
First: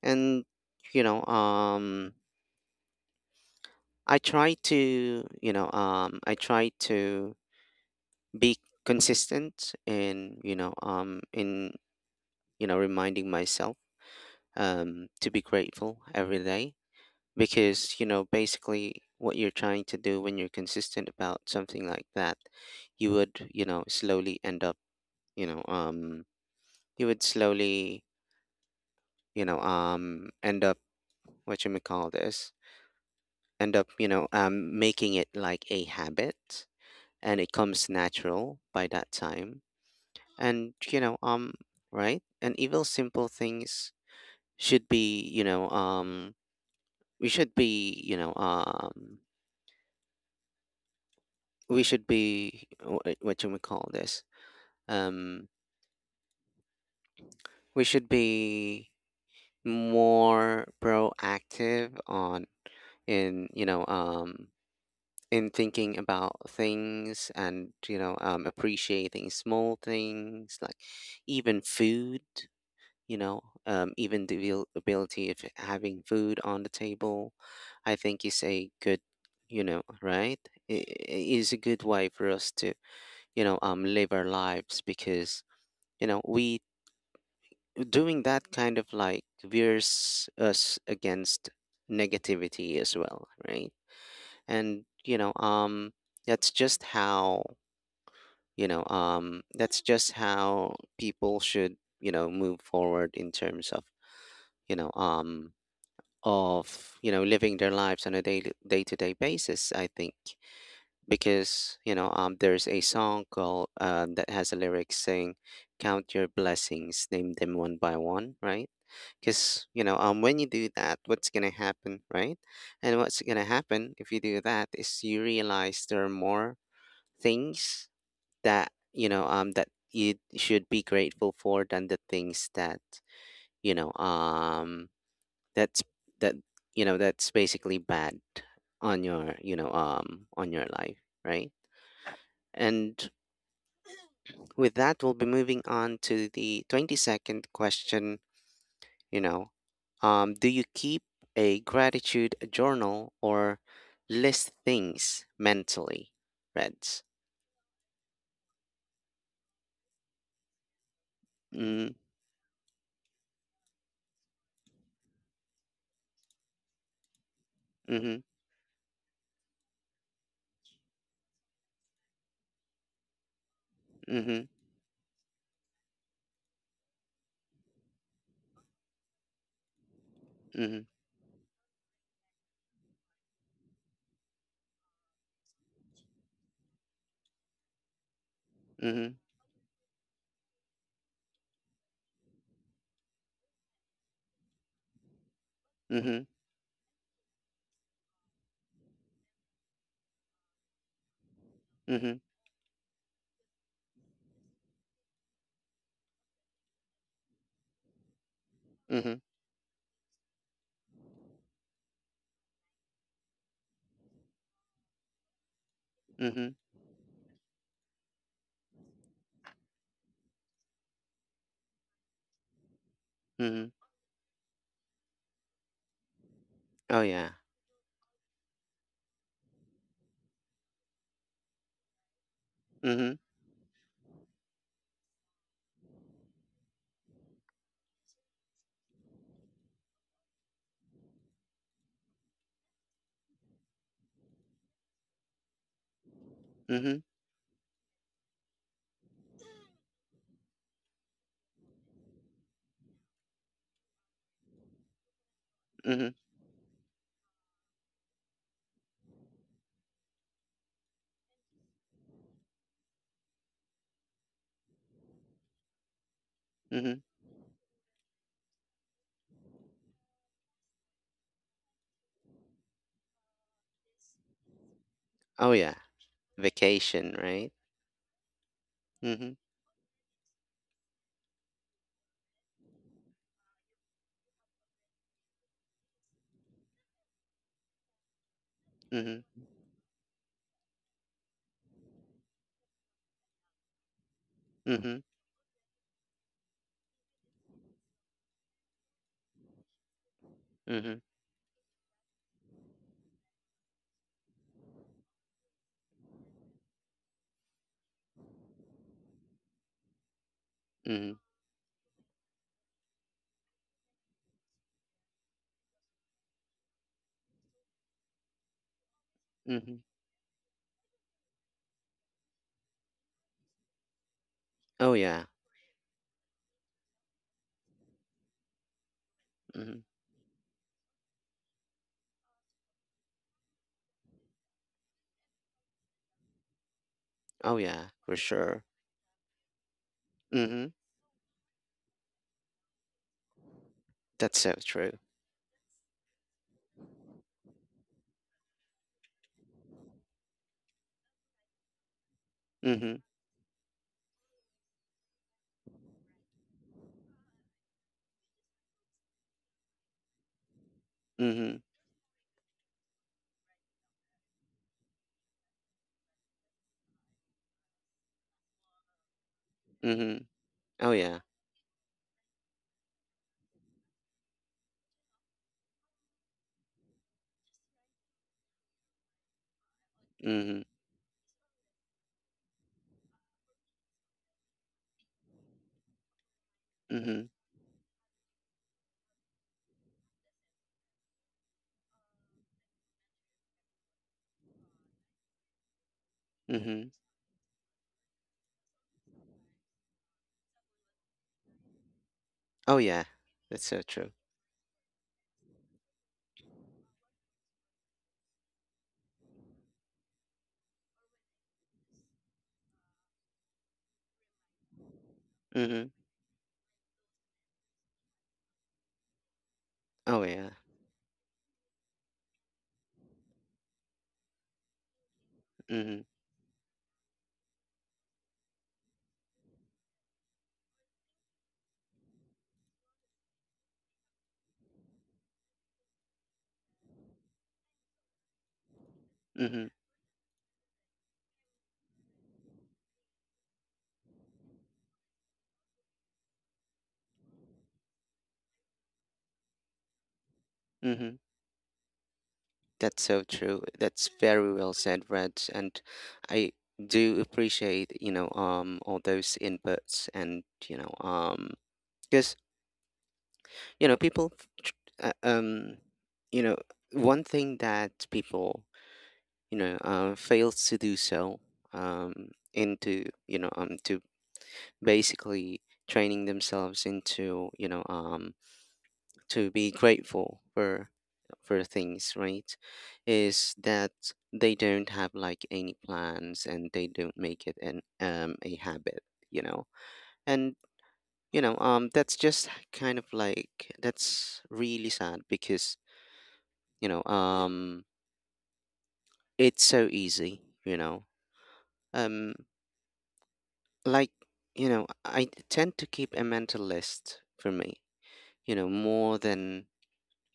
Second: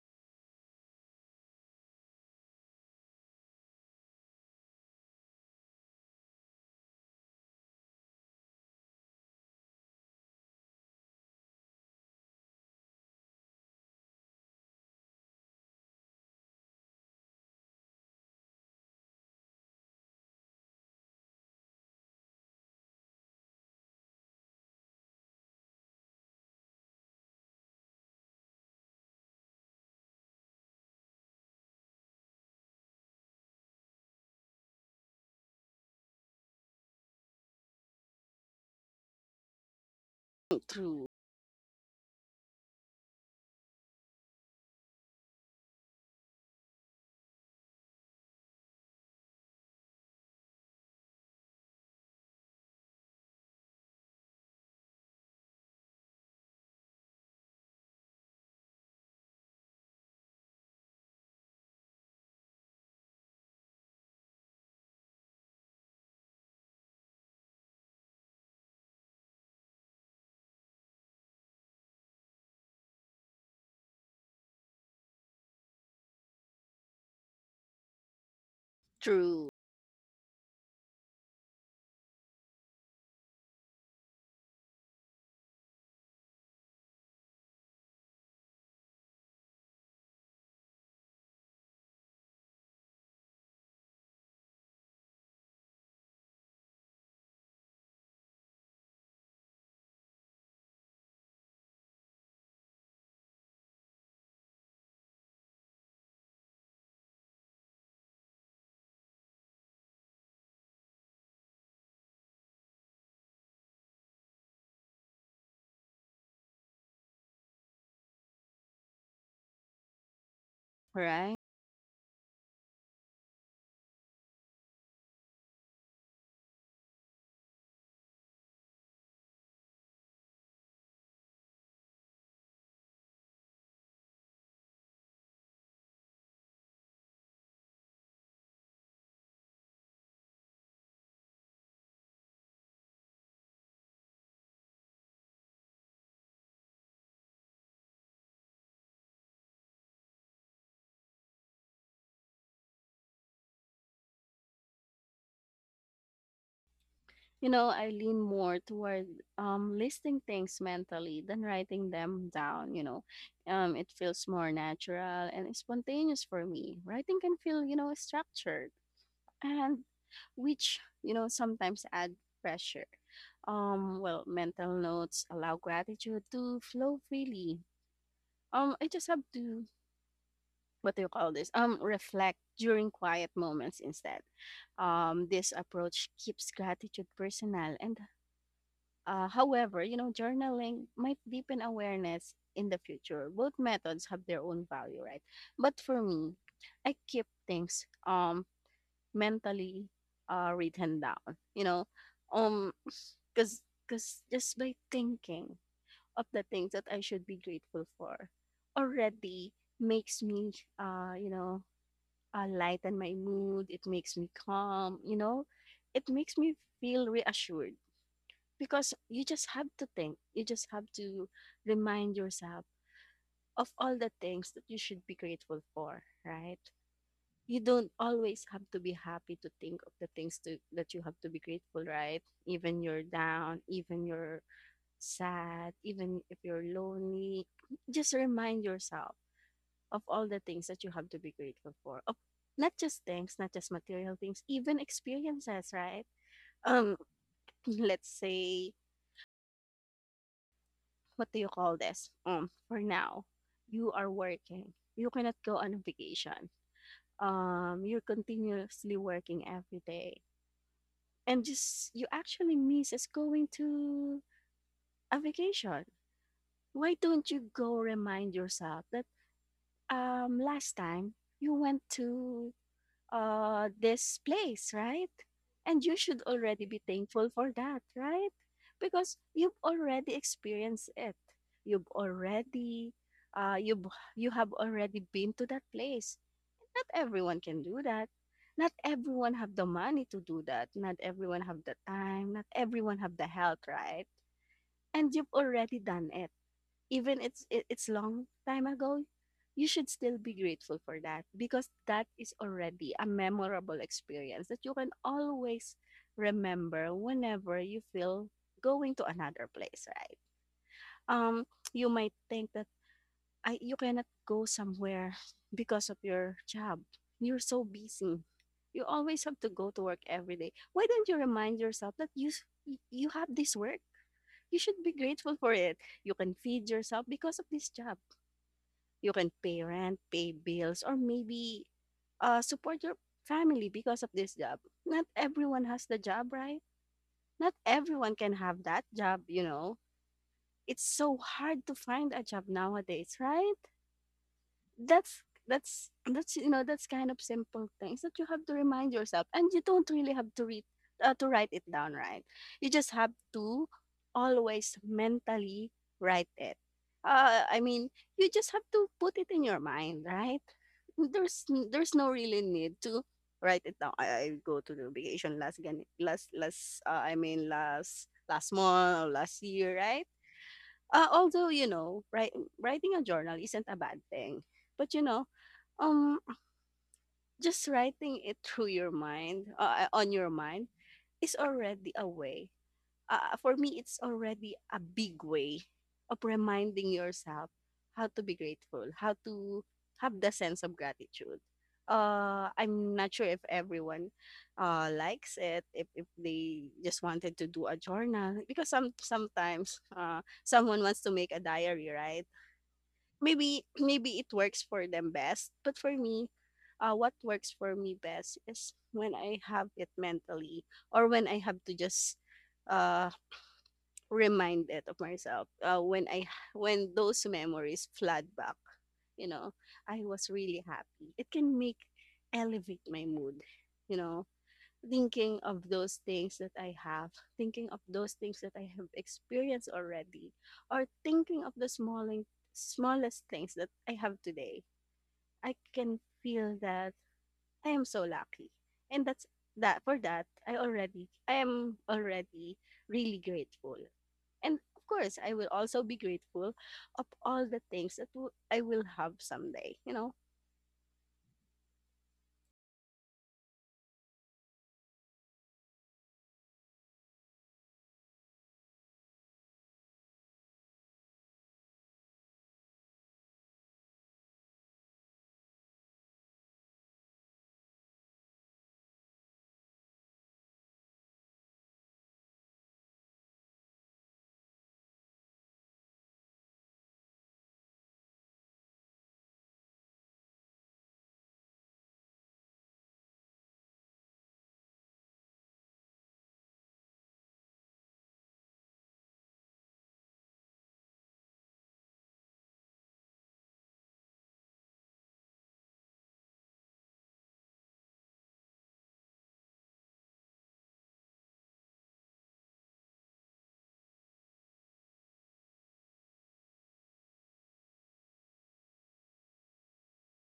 And, you know, um, I try to, you know, um, I try to be consistent in, you know, um, in, you know, reminding myself, um, to be grateful every day, because, you know, basically what you're trying to do when you're consistent about something like that, you would, you know, slowly end up, you know, um, you would slowly, you know, um, end up, what you may call this, end up, you know, um, making it like a habit, and it comes natural by that time. And, you
True,
know, um, right? And evil simple things should be, you know, um, we should be, you know, um, we should be wh- what do we call this? Um, we should be more proactive, on in, you know um in, thinking about things, and, you know um appreciating small things, like even food, you know, um, even the abil- ability of having food on the table. I think is a good,
true.
you know, right? i- i- Is a good way for us to, you know, um, live our lives, because, you know, we doing that kind of like veers us against negativity as well, right? And, you know, um, that's just how you know, um, that's just how people should, you know, move forward in terms of, you know, um, of you know living their lives on a day day to day basis, I think. Because, you know um there's a song called, uh, that has a lyric saying, "Count your blessings, name them one by one," right? Because, you know um when you do that, what's
Right?
gonna happen, right? And what's gonna happen if you do that is you realize there are more things that you know um that you should be grateful for than the things that you know um that's that you know that's basically bad on your you know um on your life, right? And with that, we'll be moving on to the twenty-second question. You know, um, do you keep a gratitude journal or list things mentally, Reds?
You know, I lean more toward um, listing things mentally than
Mm,
writing them down. You know, um, it feels more natural and spontaneous for me. Writing can feel, you know,
mm-hmm,
structured, and which, you know, sometimes add pressure. Um, well,
mm-hmm,
mental notes allow gratitude to flow freely. Um, I just have to,
mm-hmm,
what do you call this? Um, reflect during quiet moments instead. Um, this approach keeps gratitude personal and
mm-hmm,
uh, however, you know, journaling might deepen awareness in the future. Both methods have their own value, right? But for
mm-hmm,
me, I keep things um mentally uh written down, you know,
mm-hmm,
um, cause cause just by thinking of the things that I should be grateful for,
mm-hmm,
already makes me uh you know uh, lighten my mood. It makes me calm, you know, it makes
mm-hmm,
me feel reassured because you just have to think you just have to remind yourself of
mm-hmm.
all the things that you should be grateful for, right?
Oh yeah.
You don't always have to be happy to think of the things to, that you have to be grateful, right? Even you're
Mm-hmm,
down, even you're sad, even if you're lonely, just remind yourself of all the things that you have to be grateful for, of not just things, not just material things, even experiences, right? um
mm-hmm,
let's say, what do you call this? Um, for now, you are working. You cannot go on
mm-hmm,
vacation. Um, you're continuously working every day, and just you actually miss is going to a vacation. Why
mm-hmm.
don't you go remind yourself that um last time you went to uh, this place, right?
Oh yeah.
And you should already be
Vacation,
thankful for
right?
that, right? Because
Mhm,
you've already experienced it. You've already, uh, you you have already been to that place. Not everyone can do that. Not
mhm,
everyone have the money to do that. Not everyone have the time. Not everyone have the health, right?
mhm,
And you've already done it, even it's it, it's long time ago, you should still be grateful
mhm,
for that because that is already a memorable experience that you can always remember whenever you feel going to another place, right?
mhm,
um you might think that I, you cannot go somewhere because of your job, you're so busy, you always have to go
mhm.
to work every day. Why don't you remind yourself that you you have this work, you should be
Oh yeah.
grateful for it? You can feed yourself because of this job, you can pay
Mhm.
rent, pay bills, or maybe uh, support your family because of this job. Not everyone has the job, right? Not
Oh yeah,
everyone
for
can have
sure.
that job, you know.
Mhm.
It's so hard to find a job nowadays, right?
That's so true.
that's that's that's you know, that's kind of simple things that you have to remind yourself, and you don't really have to read uh, to write it down, right? You just
Mhm,
have to always mentally write it, uh, i mean you just have to put it in your mind, right? there's
mhm,
n- there's no really need to write it down. i, I go to the vacation last gan- last last uh, I mean last last month or last year, right?
mhm. Oh
Uh,
yeah.
although you know, write, writing a journal isn't a bad thing, but you know um, just writing it through your mind, uh, on your
Mhm,
mind, is already a way. Uh, for me, it's already a big way of reminding
mhm,
yourself how to be grateful, how to have the sense of gratitude. Uh, I'm not sure if everyone uh, likes it, if, if they
mhm.
just wanted to do a journal, because some sometimes uh, someone wants to make a diary, right?
Oh yeah.
Maybe
That's so true.
maybe it works for them best, but for me, uh, what works for me best is when I have it mentally, or when I have to just uh remind it of myself. Uh,
Mhm.
when I when those memories flood back, you know, I
Oh
was
yeah.
really happy. It can make elevate my mood, you know, thinking of those
Mhm,
things that I have, thinking of those things that I have experienced already, or thinking of the smalling, smallest things that I have today, I can feel that I am so lucky. And that's
mhm,
that for that I already I am already really grateful. And of course, I will also be grateful of all the things that w- I will have someday, you know.
mhm. That's so true. That's very well said, Red. And I do appreciate, you know, um, all those inputs, and, you know, um, because you know people tr- uh, um you know one thing that people you know uh, fails to do so, um into you know um to basically training themselves into you know um to be grateful for for things, right, is that they don't have like any plans and they don't make it an um a habit, you know and you know um that's just kind of like, that's really sad because you know um it's so easy, you know um like you know I tend to keep a mental list for me, you know more than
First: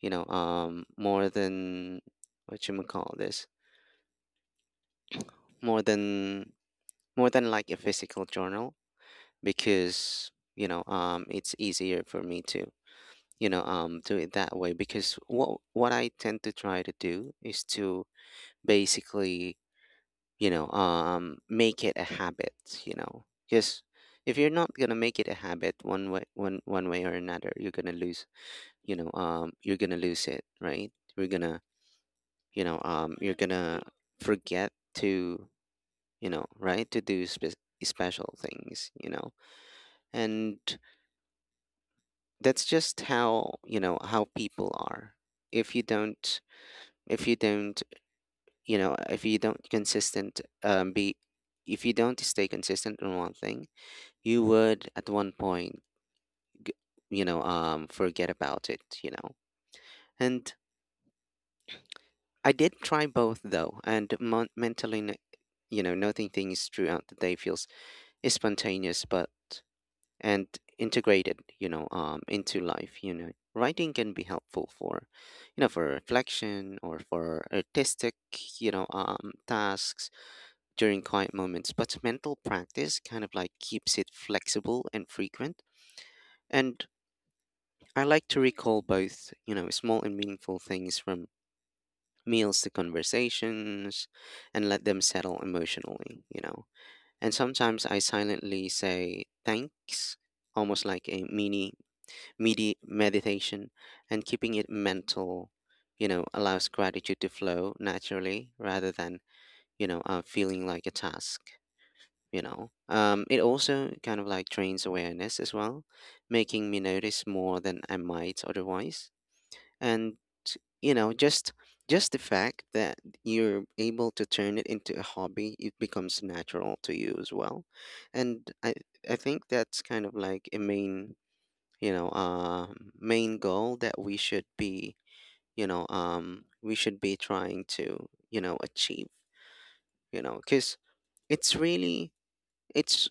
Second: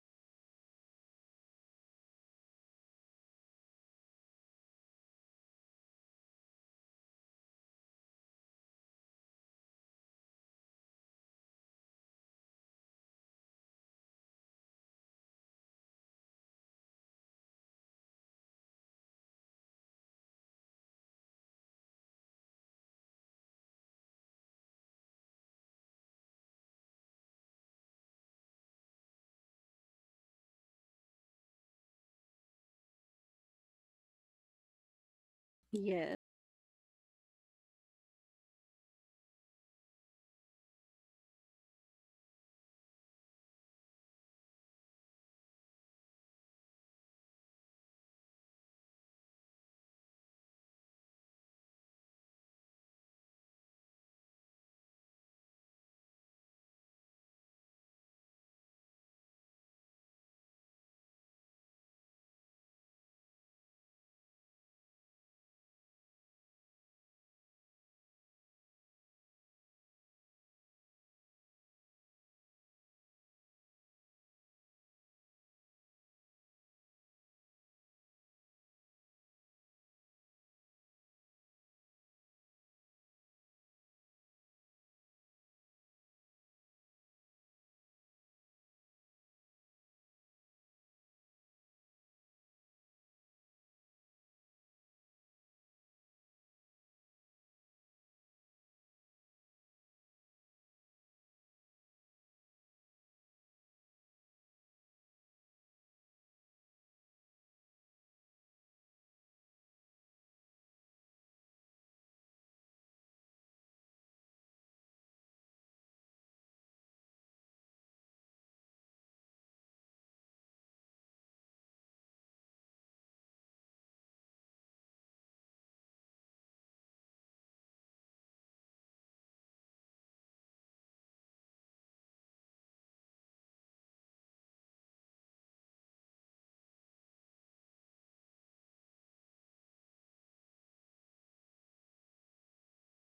you know um more than, what you call this, more than more than like a physical journal, because you know um it's easier for me to you know um do it that way, because what what I tend to try to do is to basically you know um make it a habit, you know because if you're not gonna make it a habit, one way one one way or another, you're gonna lose, you know um you're gonna lose it, right? You're gonna you know um you're gonna forget to
Yes.
you know right to do spe- special things, you know and that's just how you know how people are. if you don't if you don't you know if you don't consistent um be if you don't stay consistent in one thing, you would at one point g- you know um forget about it, you know and I did try both, though. And mon- mentally n- you know noting things throughout the day feels, is spontaneous, but and integrated you know um into life. You know writing can be helpful for you know for reflection or for artistic you know um tasks during quiet moments, but mental practice kind of like keeps it flexible and frequent. And I like to recall both, you know, small and meaningful things, from meals to conversations, and let them settle emotionally, you know. And sometimes I silently say thanks, almost like a mini medi- meditation, and keeping it mental, you know, allows gratitude to flow naturally rather than, you know, uh, feeling like a task. You know, um, it also kind of like trains awareness as well, making me notice more than I might otherwise. And you know just just the fact that you're able to turn it into a hobby, it becomes natural to you as well. And i I think that's kind of like a main, you know um main goal that we should be, you know um we should be trying to you know achieve, you know cuz it's really, it's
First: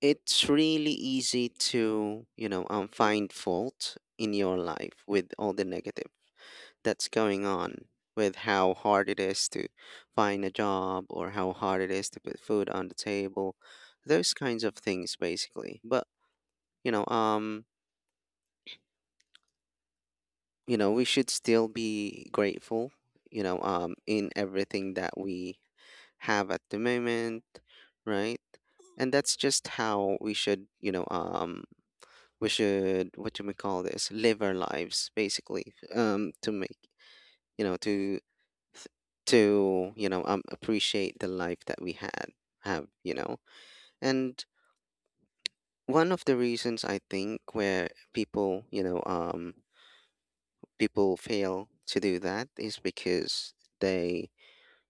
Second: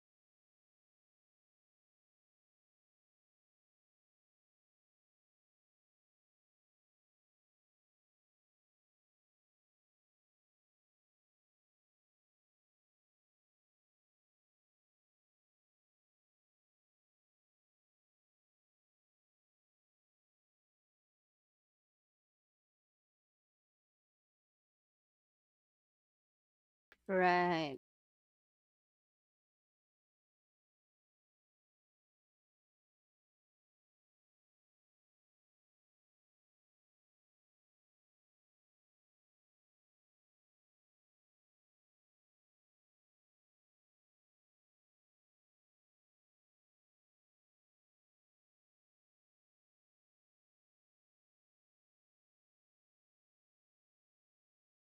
it's really easy to you know um find fault in your life with all the negative that's going on, with how hard it is to find a job, or how hard it is to put food on the table, those kinds of things, basically. But you know um you know we should still be grateful you know um in everything that we have at the moment,
Right.
right? And that's just how we should, you know um we should, what do we call this, live our lives, basically, um, to make you know to to you know um, appreciate the life that we had have, you know. And one of the reasons I think where people you know um people fail to do that is because they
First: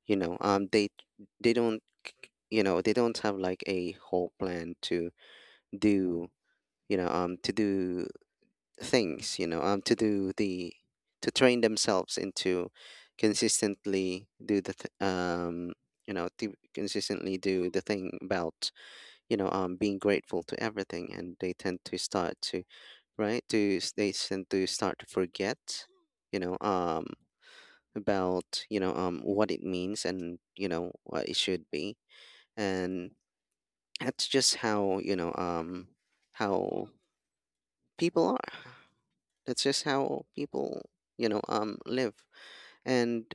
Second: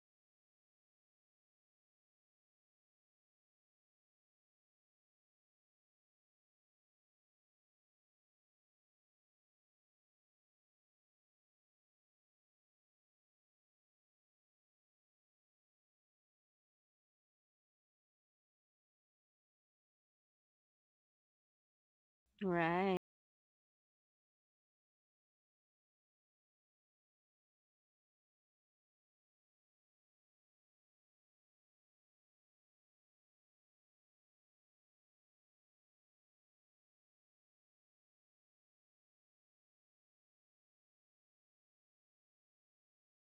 you know um they they don't, you know they don't have like a whole plan to do, you know um to do things, you know, um, to do the, to train themselves into consistently do the th- um, you know, to consistently do the thing about you know um being grateful to everything, and they tend to start to,
Right.
right, to s- they tend to start to forget, you know, um about you know um what it means, and you know what it should be, and that's just how you know um how people are. That's just how people, you know, um, live. And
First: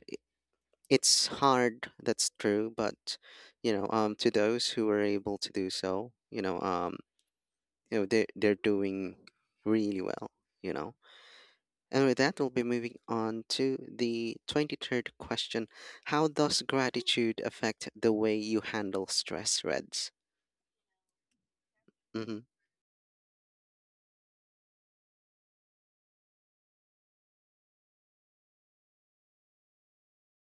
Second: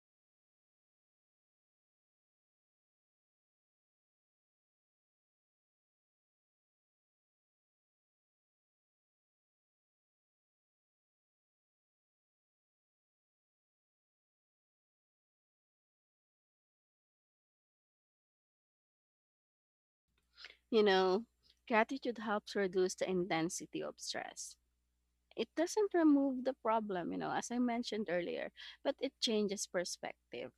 it's hard, that's true, but you know, um, to those who are able to do so, you know, um, you know, they they're doing really well, you know. And with that, we'll be moving on to the twenty-third question. How does gratitude affect the way you handle stress, Reds?
You know, gratitude
Mm-hmm.
helps reduce the intensity of stress. It doesn't remove the problem, you know, as I mentioned earlier, but it changes perspective.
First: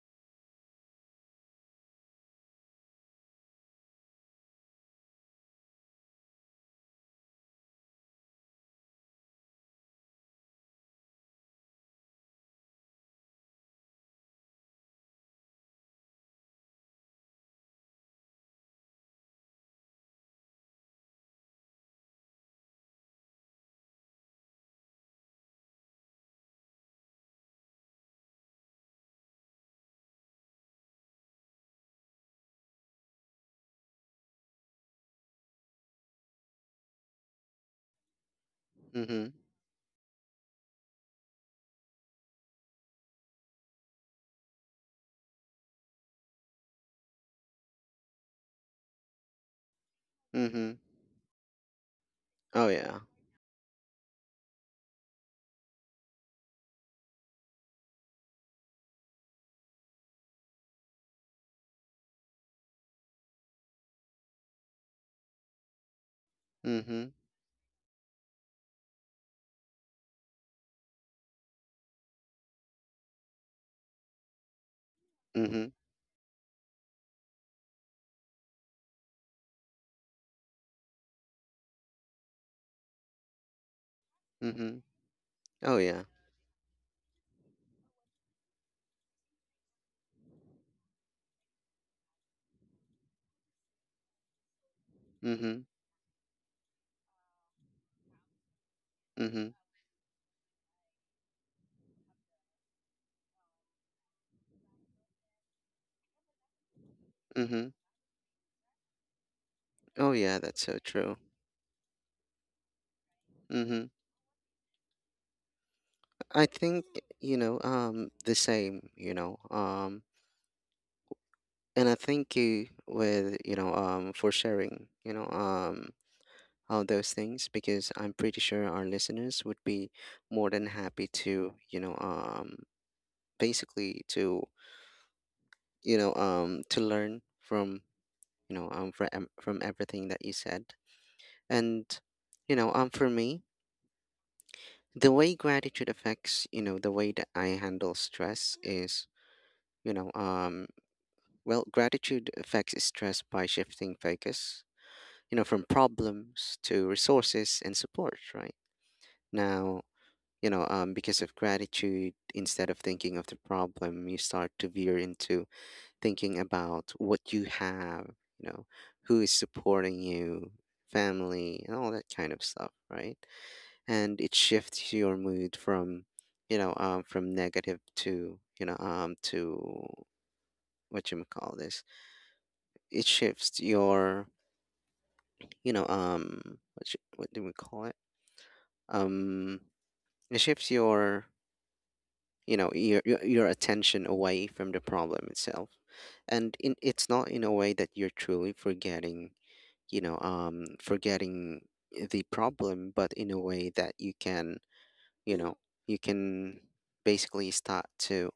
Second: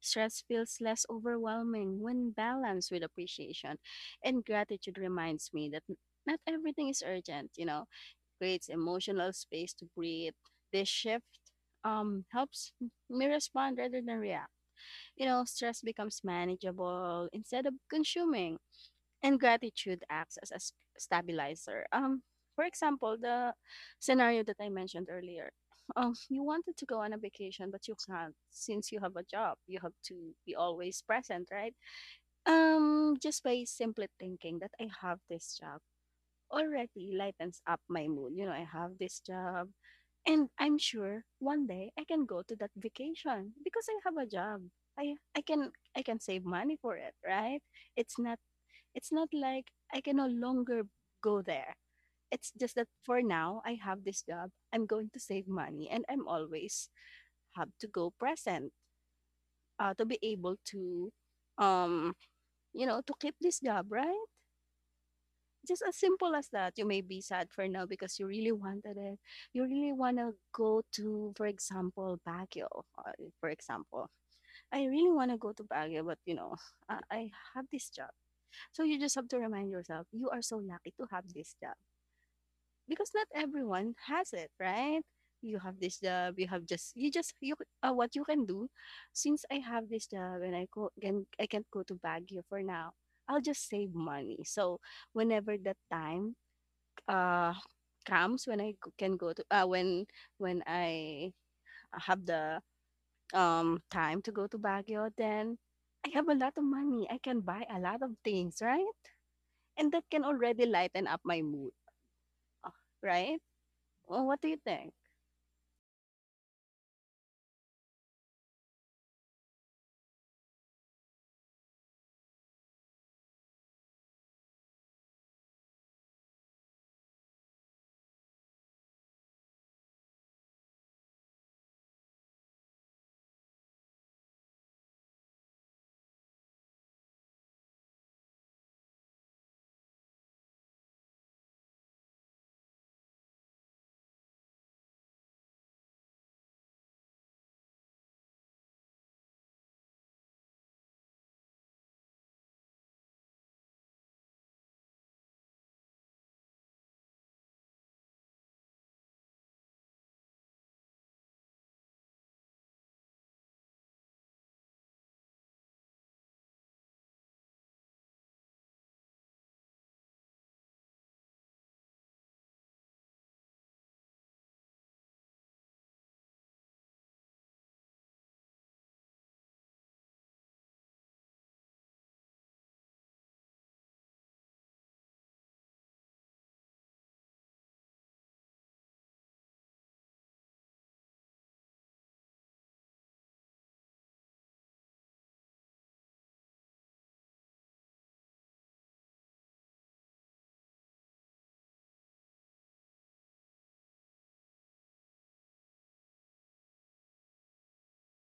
Stress feels less overwhelming when balanced with appreciation. And gratitude reminds me that n- not everything is urgent, you know, creates emotional space to breathe. This shift um, helps me respond rather than react. You know, stress becomes manageable instead of consuming, and gratitude acts as a s- stabilizer. Um, for example, the scenario that I mentioned earlier. Um, you wanted to go on a vacation, but you can't since you have a job. You have to be always present, right? Um, just by simply thinking that I have this job already lightens up my mood. You know, I have this
Mm-hmm.
job, and I'm sure one day I can go to that vacation because I have a job. I I can I can save money for it, right? It's not it's not like I can no
Mm-hmm.
longer go there. It's
Oh
just that
yeah.
for now, I have this job. I'm going to save money and I'm always have to go present, uh, to be able to, um, you know, to keep this job, right? Just as simple as that. You may
Mm-hmm.
be sad for now because you really wanted it. You really want to go to, for example, Baguio, uh, for example. I really want to go to
Mm-hmm.
Baguio, but you know, I, I have this job. So you just have to remind yourself, you are so lucky to have this job, because not everyone has it,
Mm-hmm.
right? You have
Oh
this
yeah.
job, you have just you just you uh, what you can do. Since I have this job and I go, can I can't go to Baguio for now, I'll just save money. So whenever
Mm-hmm.
that time uh comes when I g- can go to
Mm-hmm.
uh when when I have the um time to go to Baguio, then I have a lot of money. I can buy
Mm-hmm.
a lot of things, right? And that
Oh
can
yeah,
already
that's so
lighten
true.
up my mood, right?
Hmm.
Well, what do you think?
I think eh, you know um the same. You know um, and I thank you with, you know um for sharing, you know um all those things, because I'm pretty sure our listeners would be more than happy to you know um basically to you know um to learn from you know um from from everything that you said. And you know um for me, the way gratitude affects, you know the way that I handle stress is, You know, um, well, gratitude affects stress by shifting focus, you know, from problems to resources and support, right? Now, you know, um, because of gratitude, instead of thinking of the problem, you start to veer into thinking about what you have, you know, who is supporting you, family, and all that kind of stuff, right? And it shifts your mood from, you know, um, from negative to, you know, um, to, what you call this, it shifts your, you know um what sh- what do we call it, um, it shifts your, you know your your your attention away from the problem itself. And in, it's not in a way that you're truly forgetting, you know um forgetting the problem, but in a way that you can, you know you can basically start to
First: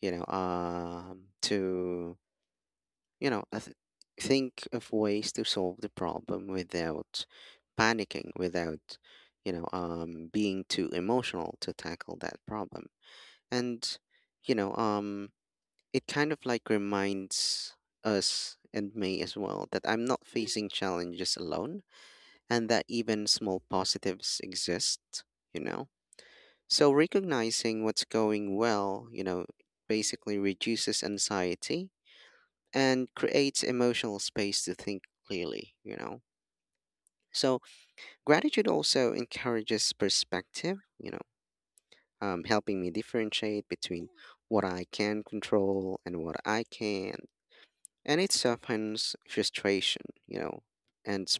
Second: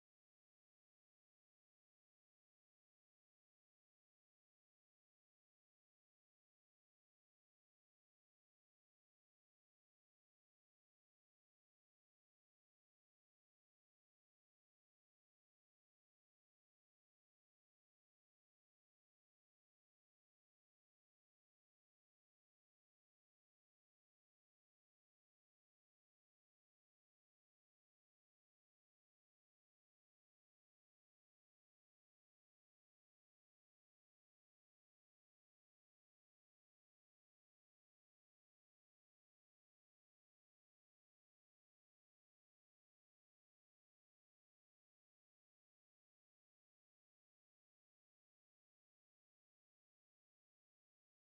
you know um to you know, I th- think of ways to solve the problem without panicking, without, you know, um, being too emotional to tackle that problem. And, you know, um, it kind of like reminds us, and me as well, that I'm not facing challenges alone, and that even small positives exist, you know. So recognizing what's going well, you know, basically reduces anxiety and creates emotional space to think clearly, you know. So gratitude also encourages perspective, you know, um, helping me differentiate between what I can control and what I can't. And it softens frustration, you know, and s-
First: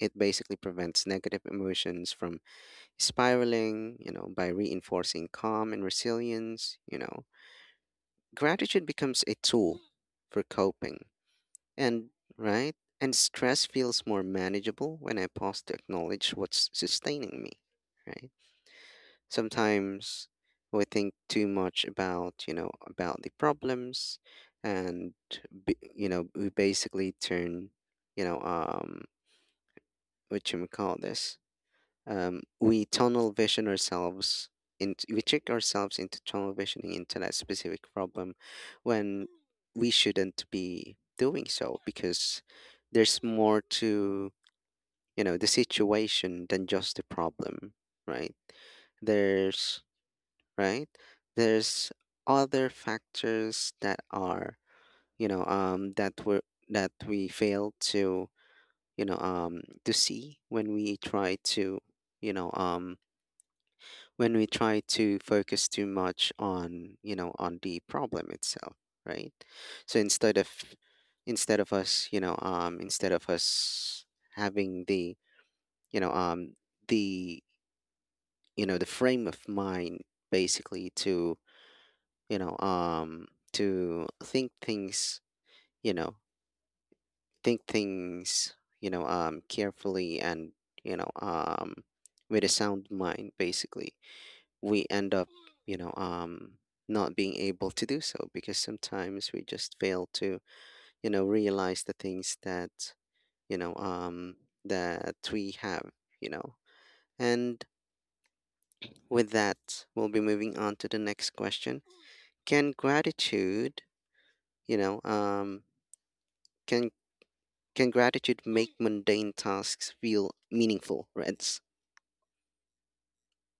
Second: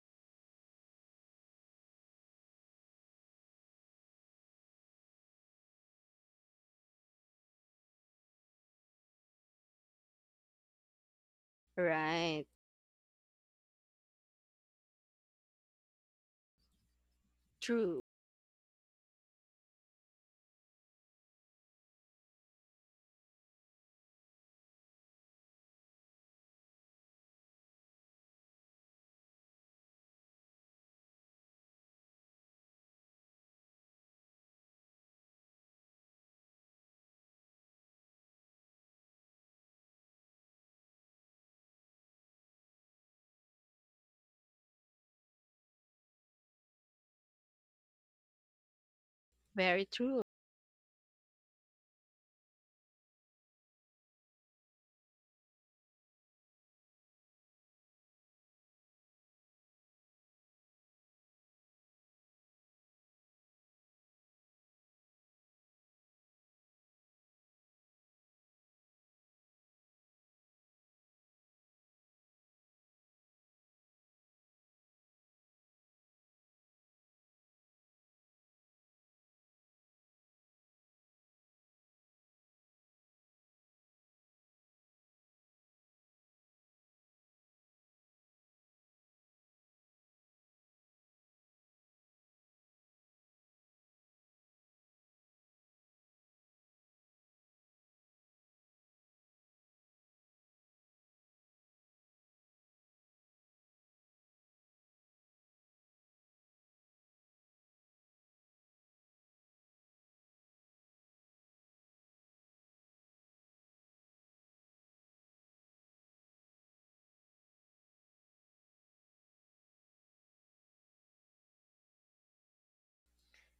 it basically prevents negative emotions from spiraling, you know, by reinforcing calm and resilience, you know. Gratitude becomes a tool for coping. And,
Right.
right? And stress feels more manageable when I pause to acknowledge what's sustaining me,
True.
right? Sometimes we think too much about, you know, about the problems, and b- you know, we basically turn, you know, um, what you may call this, um, we tunnel vision ourselves, and we trick ourselves into tunnel visioning into that specific problem, when we shouldn't be doing so, because there's more to you know the situation than just the problem, right? There's,
Very true.
right, there's other factors that are you know um that we are, that we fail to you know um to see, when we try to you know um when we try to focus too much on, you know on the problem itself, right? So, instead of instead of us, you know um instead of us having the, you know um the you know the frame of mind, basically, to you know um to think things, you know, think things, you know um carefully, and, you know um with a sound mind, basically, we end up, you know, um, not being able to do so, because sometimes we just fail to, you know, realize the things that, you know, um, that we have, you know. And with that, we'll be moving on to the next question. Can gratitude, you know, um, can can gratitude make mundane tasks feel meaningful, Reds?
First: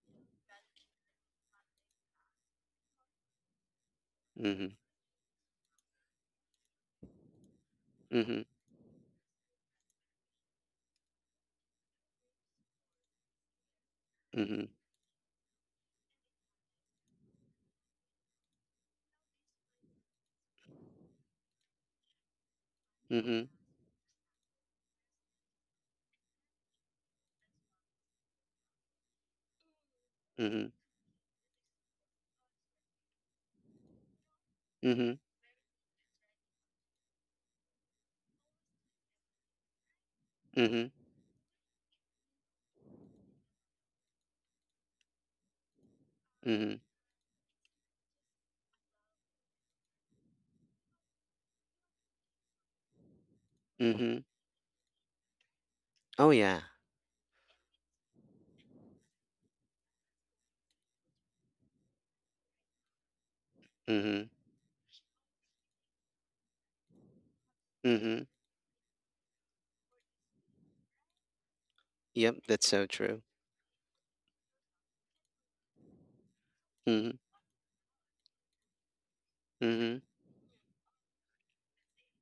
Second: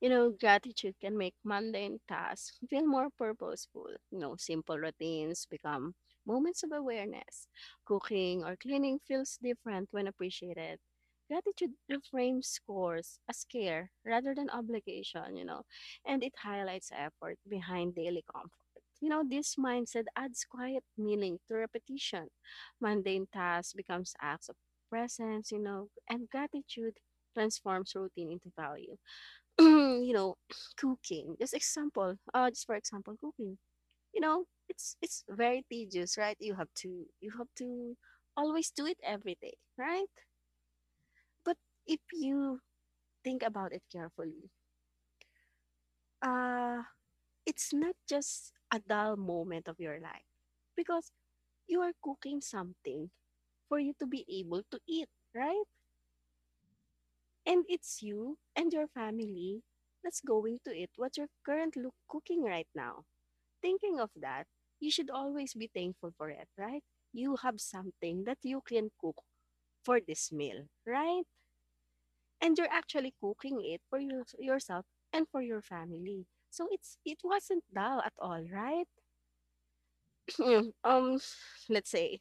You know, gratitude can make mundane tasks feel more purposeful. You know,
Mm-hmm.
simple routines become moments of awareness.
Mm-hmm.
Cooking or cleaning feels different when appreciated. Gratitude reframes scores as care rather than
Mm-hmm.
obligation, you know, and it highlights effort behind daily comfort. You know, this mindset adds quiet meaning to repetition. Mundane
Mm-hmm.
tasks becomes acts of presence, you know, and gratitude transforms routine into value, you know. Cooking. Just example, uh, just for example, cooking. You know, it's
Mm-hmm.
it's very tedious, right? You have to you have to always do it every day, right?
Mm-hmm.
But if you think about it carefully,
Mm-hmm.
uh, it's not just a dull moment of your life because you are cooking something for you to
Mm-hmm.
be able to eat, right?
Oh yeah.
And it's you and your family that's going to eat what you're currently cooking right now. Thinking of
Mm-hmm.
that, you should always be thankful for it, right? You have
Mm-hmm.
something that you can cook for this meal, right?
Yep,
And
that's
you're
so
actually
true.
cooking it for your, yourself and for your family. So it's
Mhm,
it wasn't dull at all, right?
mhm,
um, let's say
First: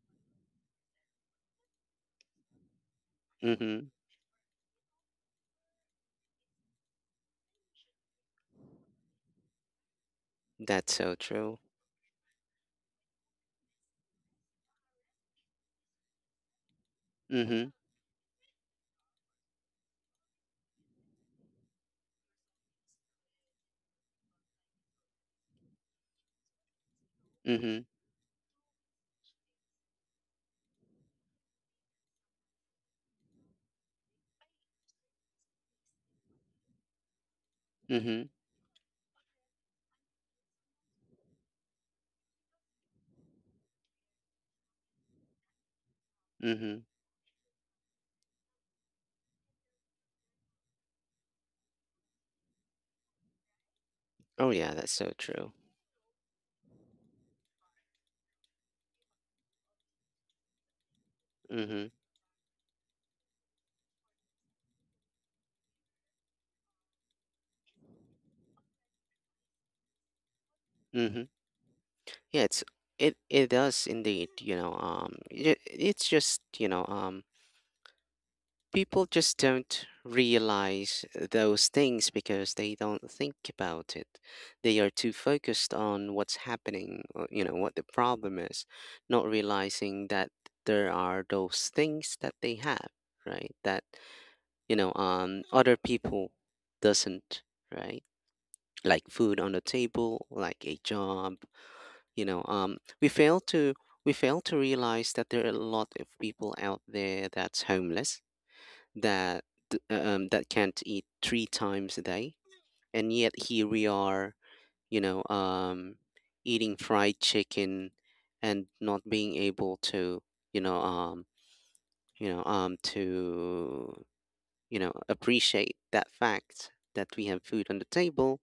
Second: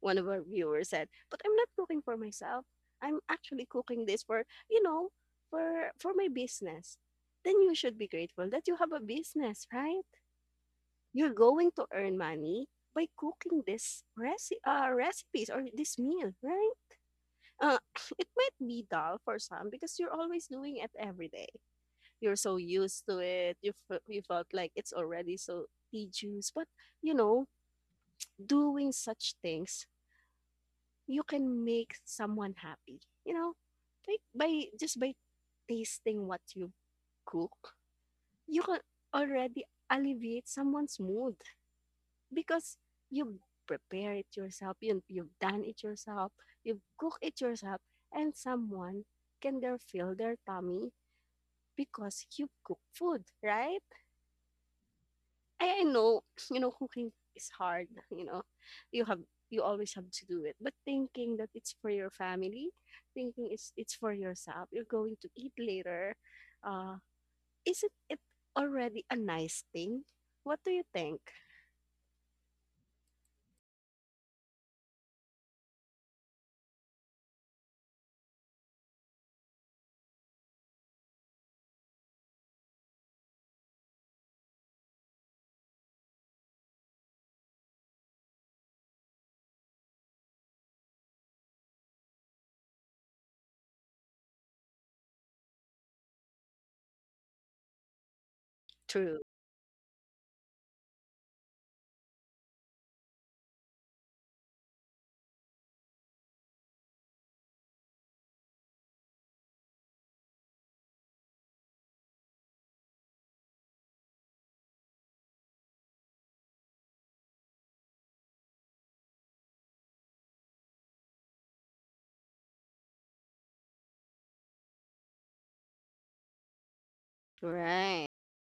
one of our viewers said, "But I'm not cooking for myself. I'm actually
mhm.
cooking this for you know for for my business." Then you should be grateful that you have a business, right?
That's so
You're
true.
going to earn money by cooking this reci- uh, recipes or this meal, right?
Mhm,
Uh, it might be dull for some because you're always doing it every day. You're so used to it. You, f- you felt like it's already so tedious. But, you know,
mhm,
doing such things, you can make someone happy. You know, like by just by tasting what you cook,
mhm,
you can already alleviate someone's mood because you've prepared it yourself, you, you've done it yourself,
mhm.
you've cooked it yourself, and someone can there fill their tummy because you cook food, right?
Oh yeah, that's so true.
I, I know, you know, cooking is hard, you know, you have you always have to do it, but thinking that it's
Mhm,
for your family, thinking it's it's for yourself, you're going to eat later, uh isn't it already a nice thing? What do you think?
mhm. Yeah, it's it it does indeed. You know, um, it, it's just you know, um, People just don't realize those things because they don't think about it. They are too focused on what's happening, or, you know, what the problem is, not realizing that there are those things that they have, right? That, you know, um, other people doesn't, right? Like
True.
food on the table, like a job, you know, um, we fail to we fail to realize that there are a lot of people out there that's homeless that uh, um, that can't eat three times a day, and yet here we are, you know, um, eating fried chicken and not being able to, you know, um, you know, um, to you know appreciate that fact that we have food on the
Right.
table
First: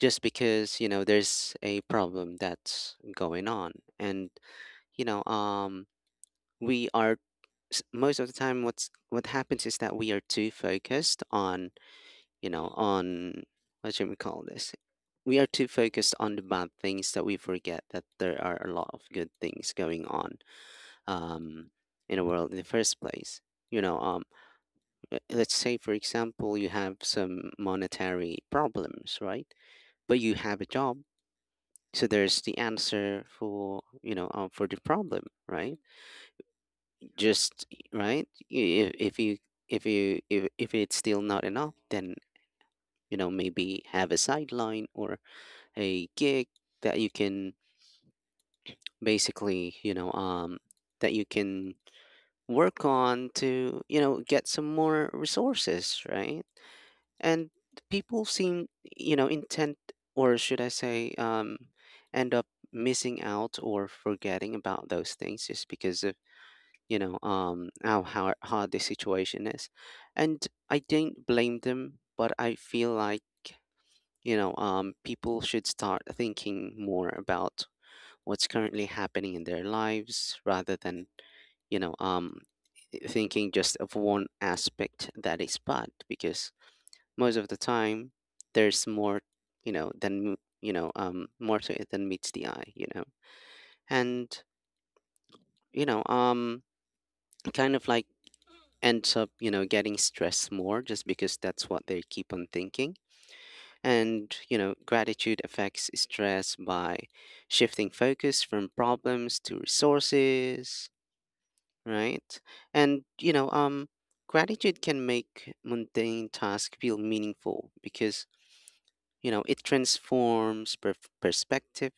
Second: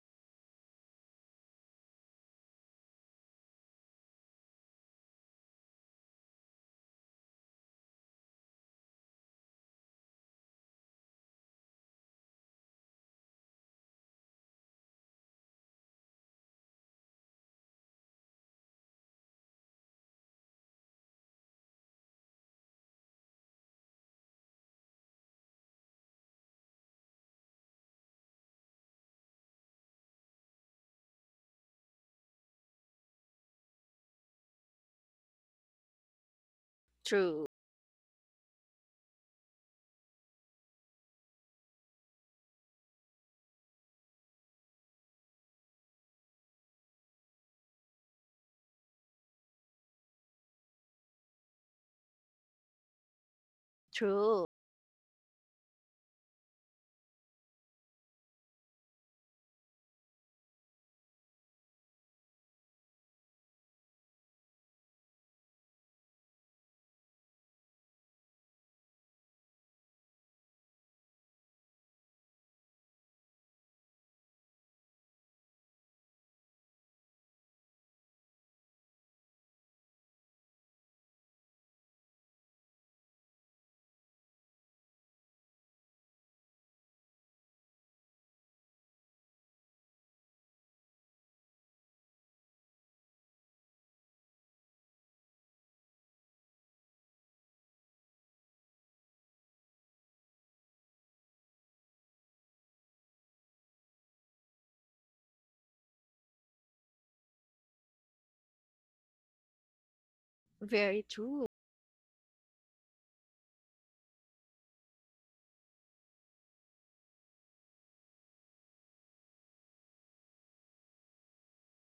just because you know there's a problem that's going on. And you know um we are s- most of the time what's what happens is that we are too focused on, you know, on, what should we call this? We are too focused on the bad things, that we forget that there are a lot of good things going on um, in the world in the first place. You know, um, uh, let's say, for example, you have some monetary problems, right? But you have a job. So there's the answer for, you know, uh, for the problem, right?
True.
Just, right? If, if you, if you, if, if it's still not enough, then, you know, maybe have a sideline or a gig that you can basically, you know, um, that you can work on to, you know,
True.
get some more resources, right? And people seem, you know, intent, or should I say, um, end up missing out or forgetting about those things just because of, you know, um, how, how hard the situation is. And I don't blame them, but I feel like, you know, um, people should start thinking more about what's currently happening in their lives rather than you know um thinking just of one aspect that is bad, because most of the time there's more, you know than m- you know um more to it than meets the eye, you know. And you know um kind of like ends up, you know, getting stressed more just because that's what they keep on thinking. And you know, gratitude affects stress by shifting focus from problems to resources,
Very true.
right? And you know, um, gratitude can make mundane tasks feel meaningful, because you know it transforms per- perspective.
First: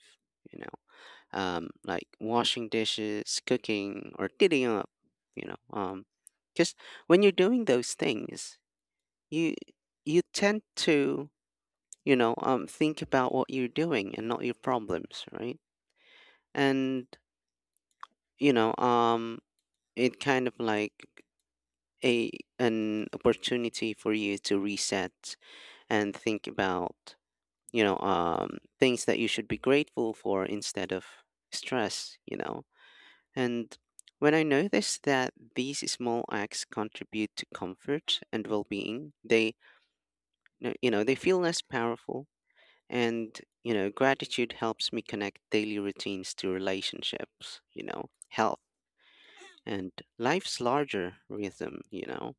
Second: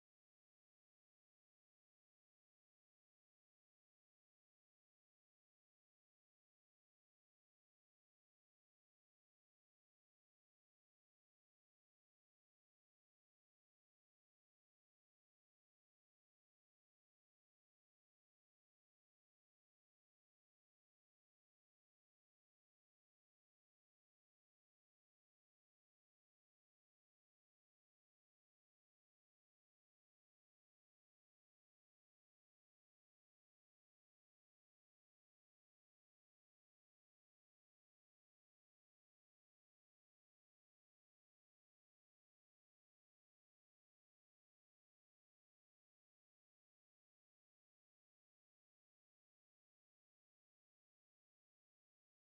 You know, um, like washing dishes, cooking, or cleaning up. You know, um, because when you're doing those things, you you tend to you know um think about what you're doing and not your problems, right? And you know, um, it kind of like, a, an opportunity for you to reset and think about you know um things that you should be grateful for instead of stress, you know. And when I notice that these small acts contribute to comfort and well-being, they uh, you know, they feel less powerful. And you know, gratitude helps me connect daily routines to relationships, you know, health, and life's larger rhythm, you know.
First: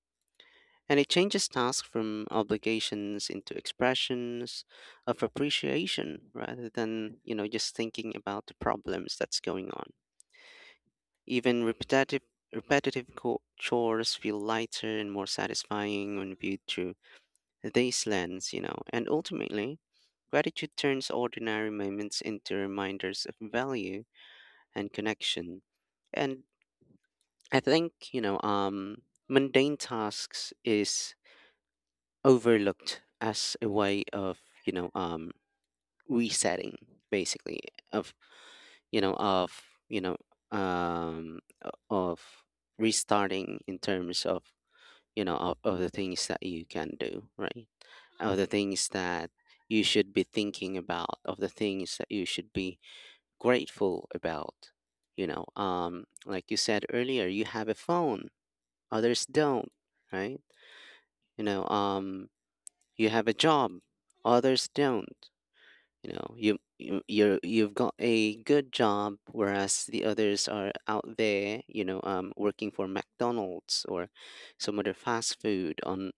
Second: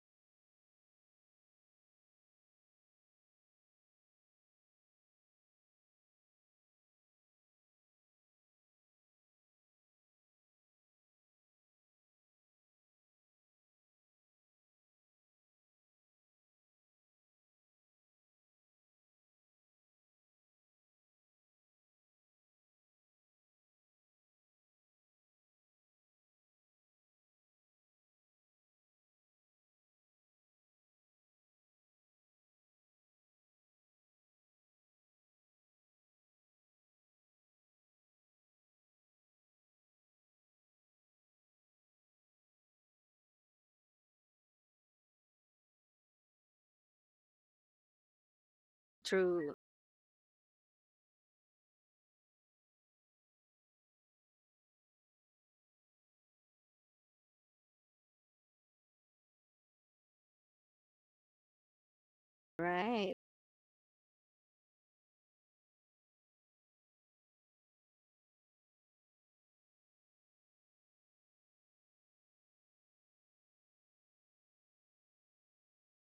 And it changes tasks from obligations into expressions of appreciation, rather than you know just thinking about the problems that's going on. Even repetitive repetitive co- chores feel lighter and more satisfying when viewed through this lens, you know. And ultimately, gratitude turns ordinary moments into reminders of value and connection. And I think, you know um mundane tasks is overlooked as a way of you know um resetting, basically, of you know of you know um o- of restarting in terms of, you know of, of the things that you can do, right? Of the things that
True.
you should be thinking about, of the things that you should be grateful about, you know um like you said earlier, you have a phone, others don't, right? you know um you
Right.
have a job, others don't. You know, you, you you're you've got a good job, whereas the others are out there, you know, um, working for McDonald's or some other fast food on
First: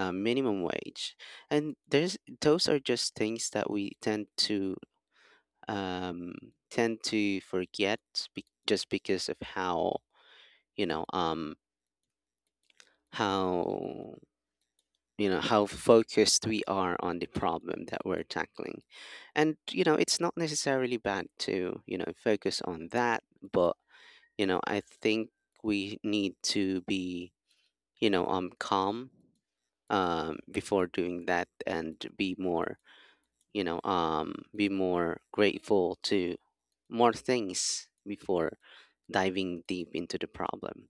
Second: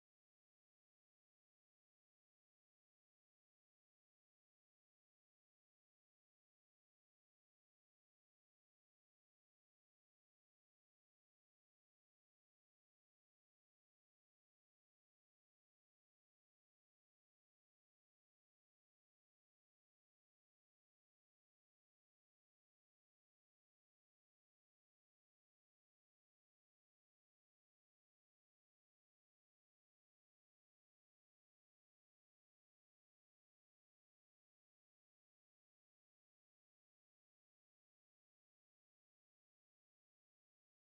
uh, minimum wage, and there's those are just things that we tend to um, tend to forget be- just because of how you know um, how you know how focused we are on the problem that we're tackling. And you know, it's not necessarily bad to you know focus on that, but you know I think we need to be you know um calm, um before doing that, and be more you know um be more grateful to more things before diving deep into the problem.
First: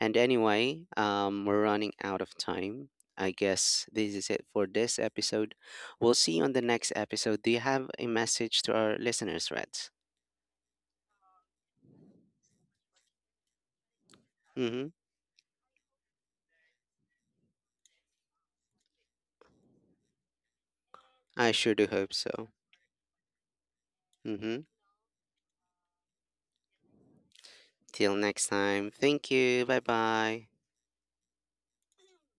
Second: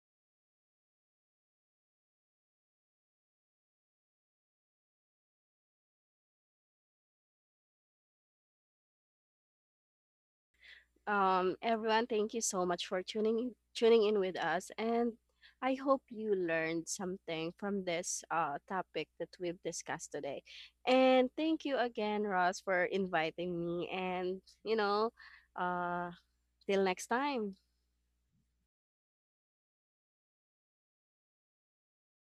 And anyway, um we're running out of time. I guess this is it for this episode. We'll see you on the next episode. Do you have a message to our listeners, Reds?
Um, everyone, thank you so much for tuning in, tuning in with us,
Mm-hmm.
and I hope you learned something from this uh, topic that we've discussed today. And
I
thank
sure
you
do hope
again,
so.
Ross, for inviting me. And
Mm-hmm.
you know, uh, till next time.
Till next time, thank you, bye bye.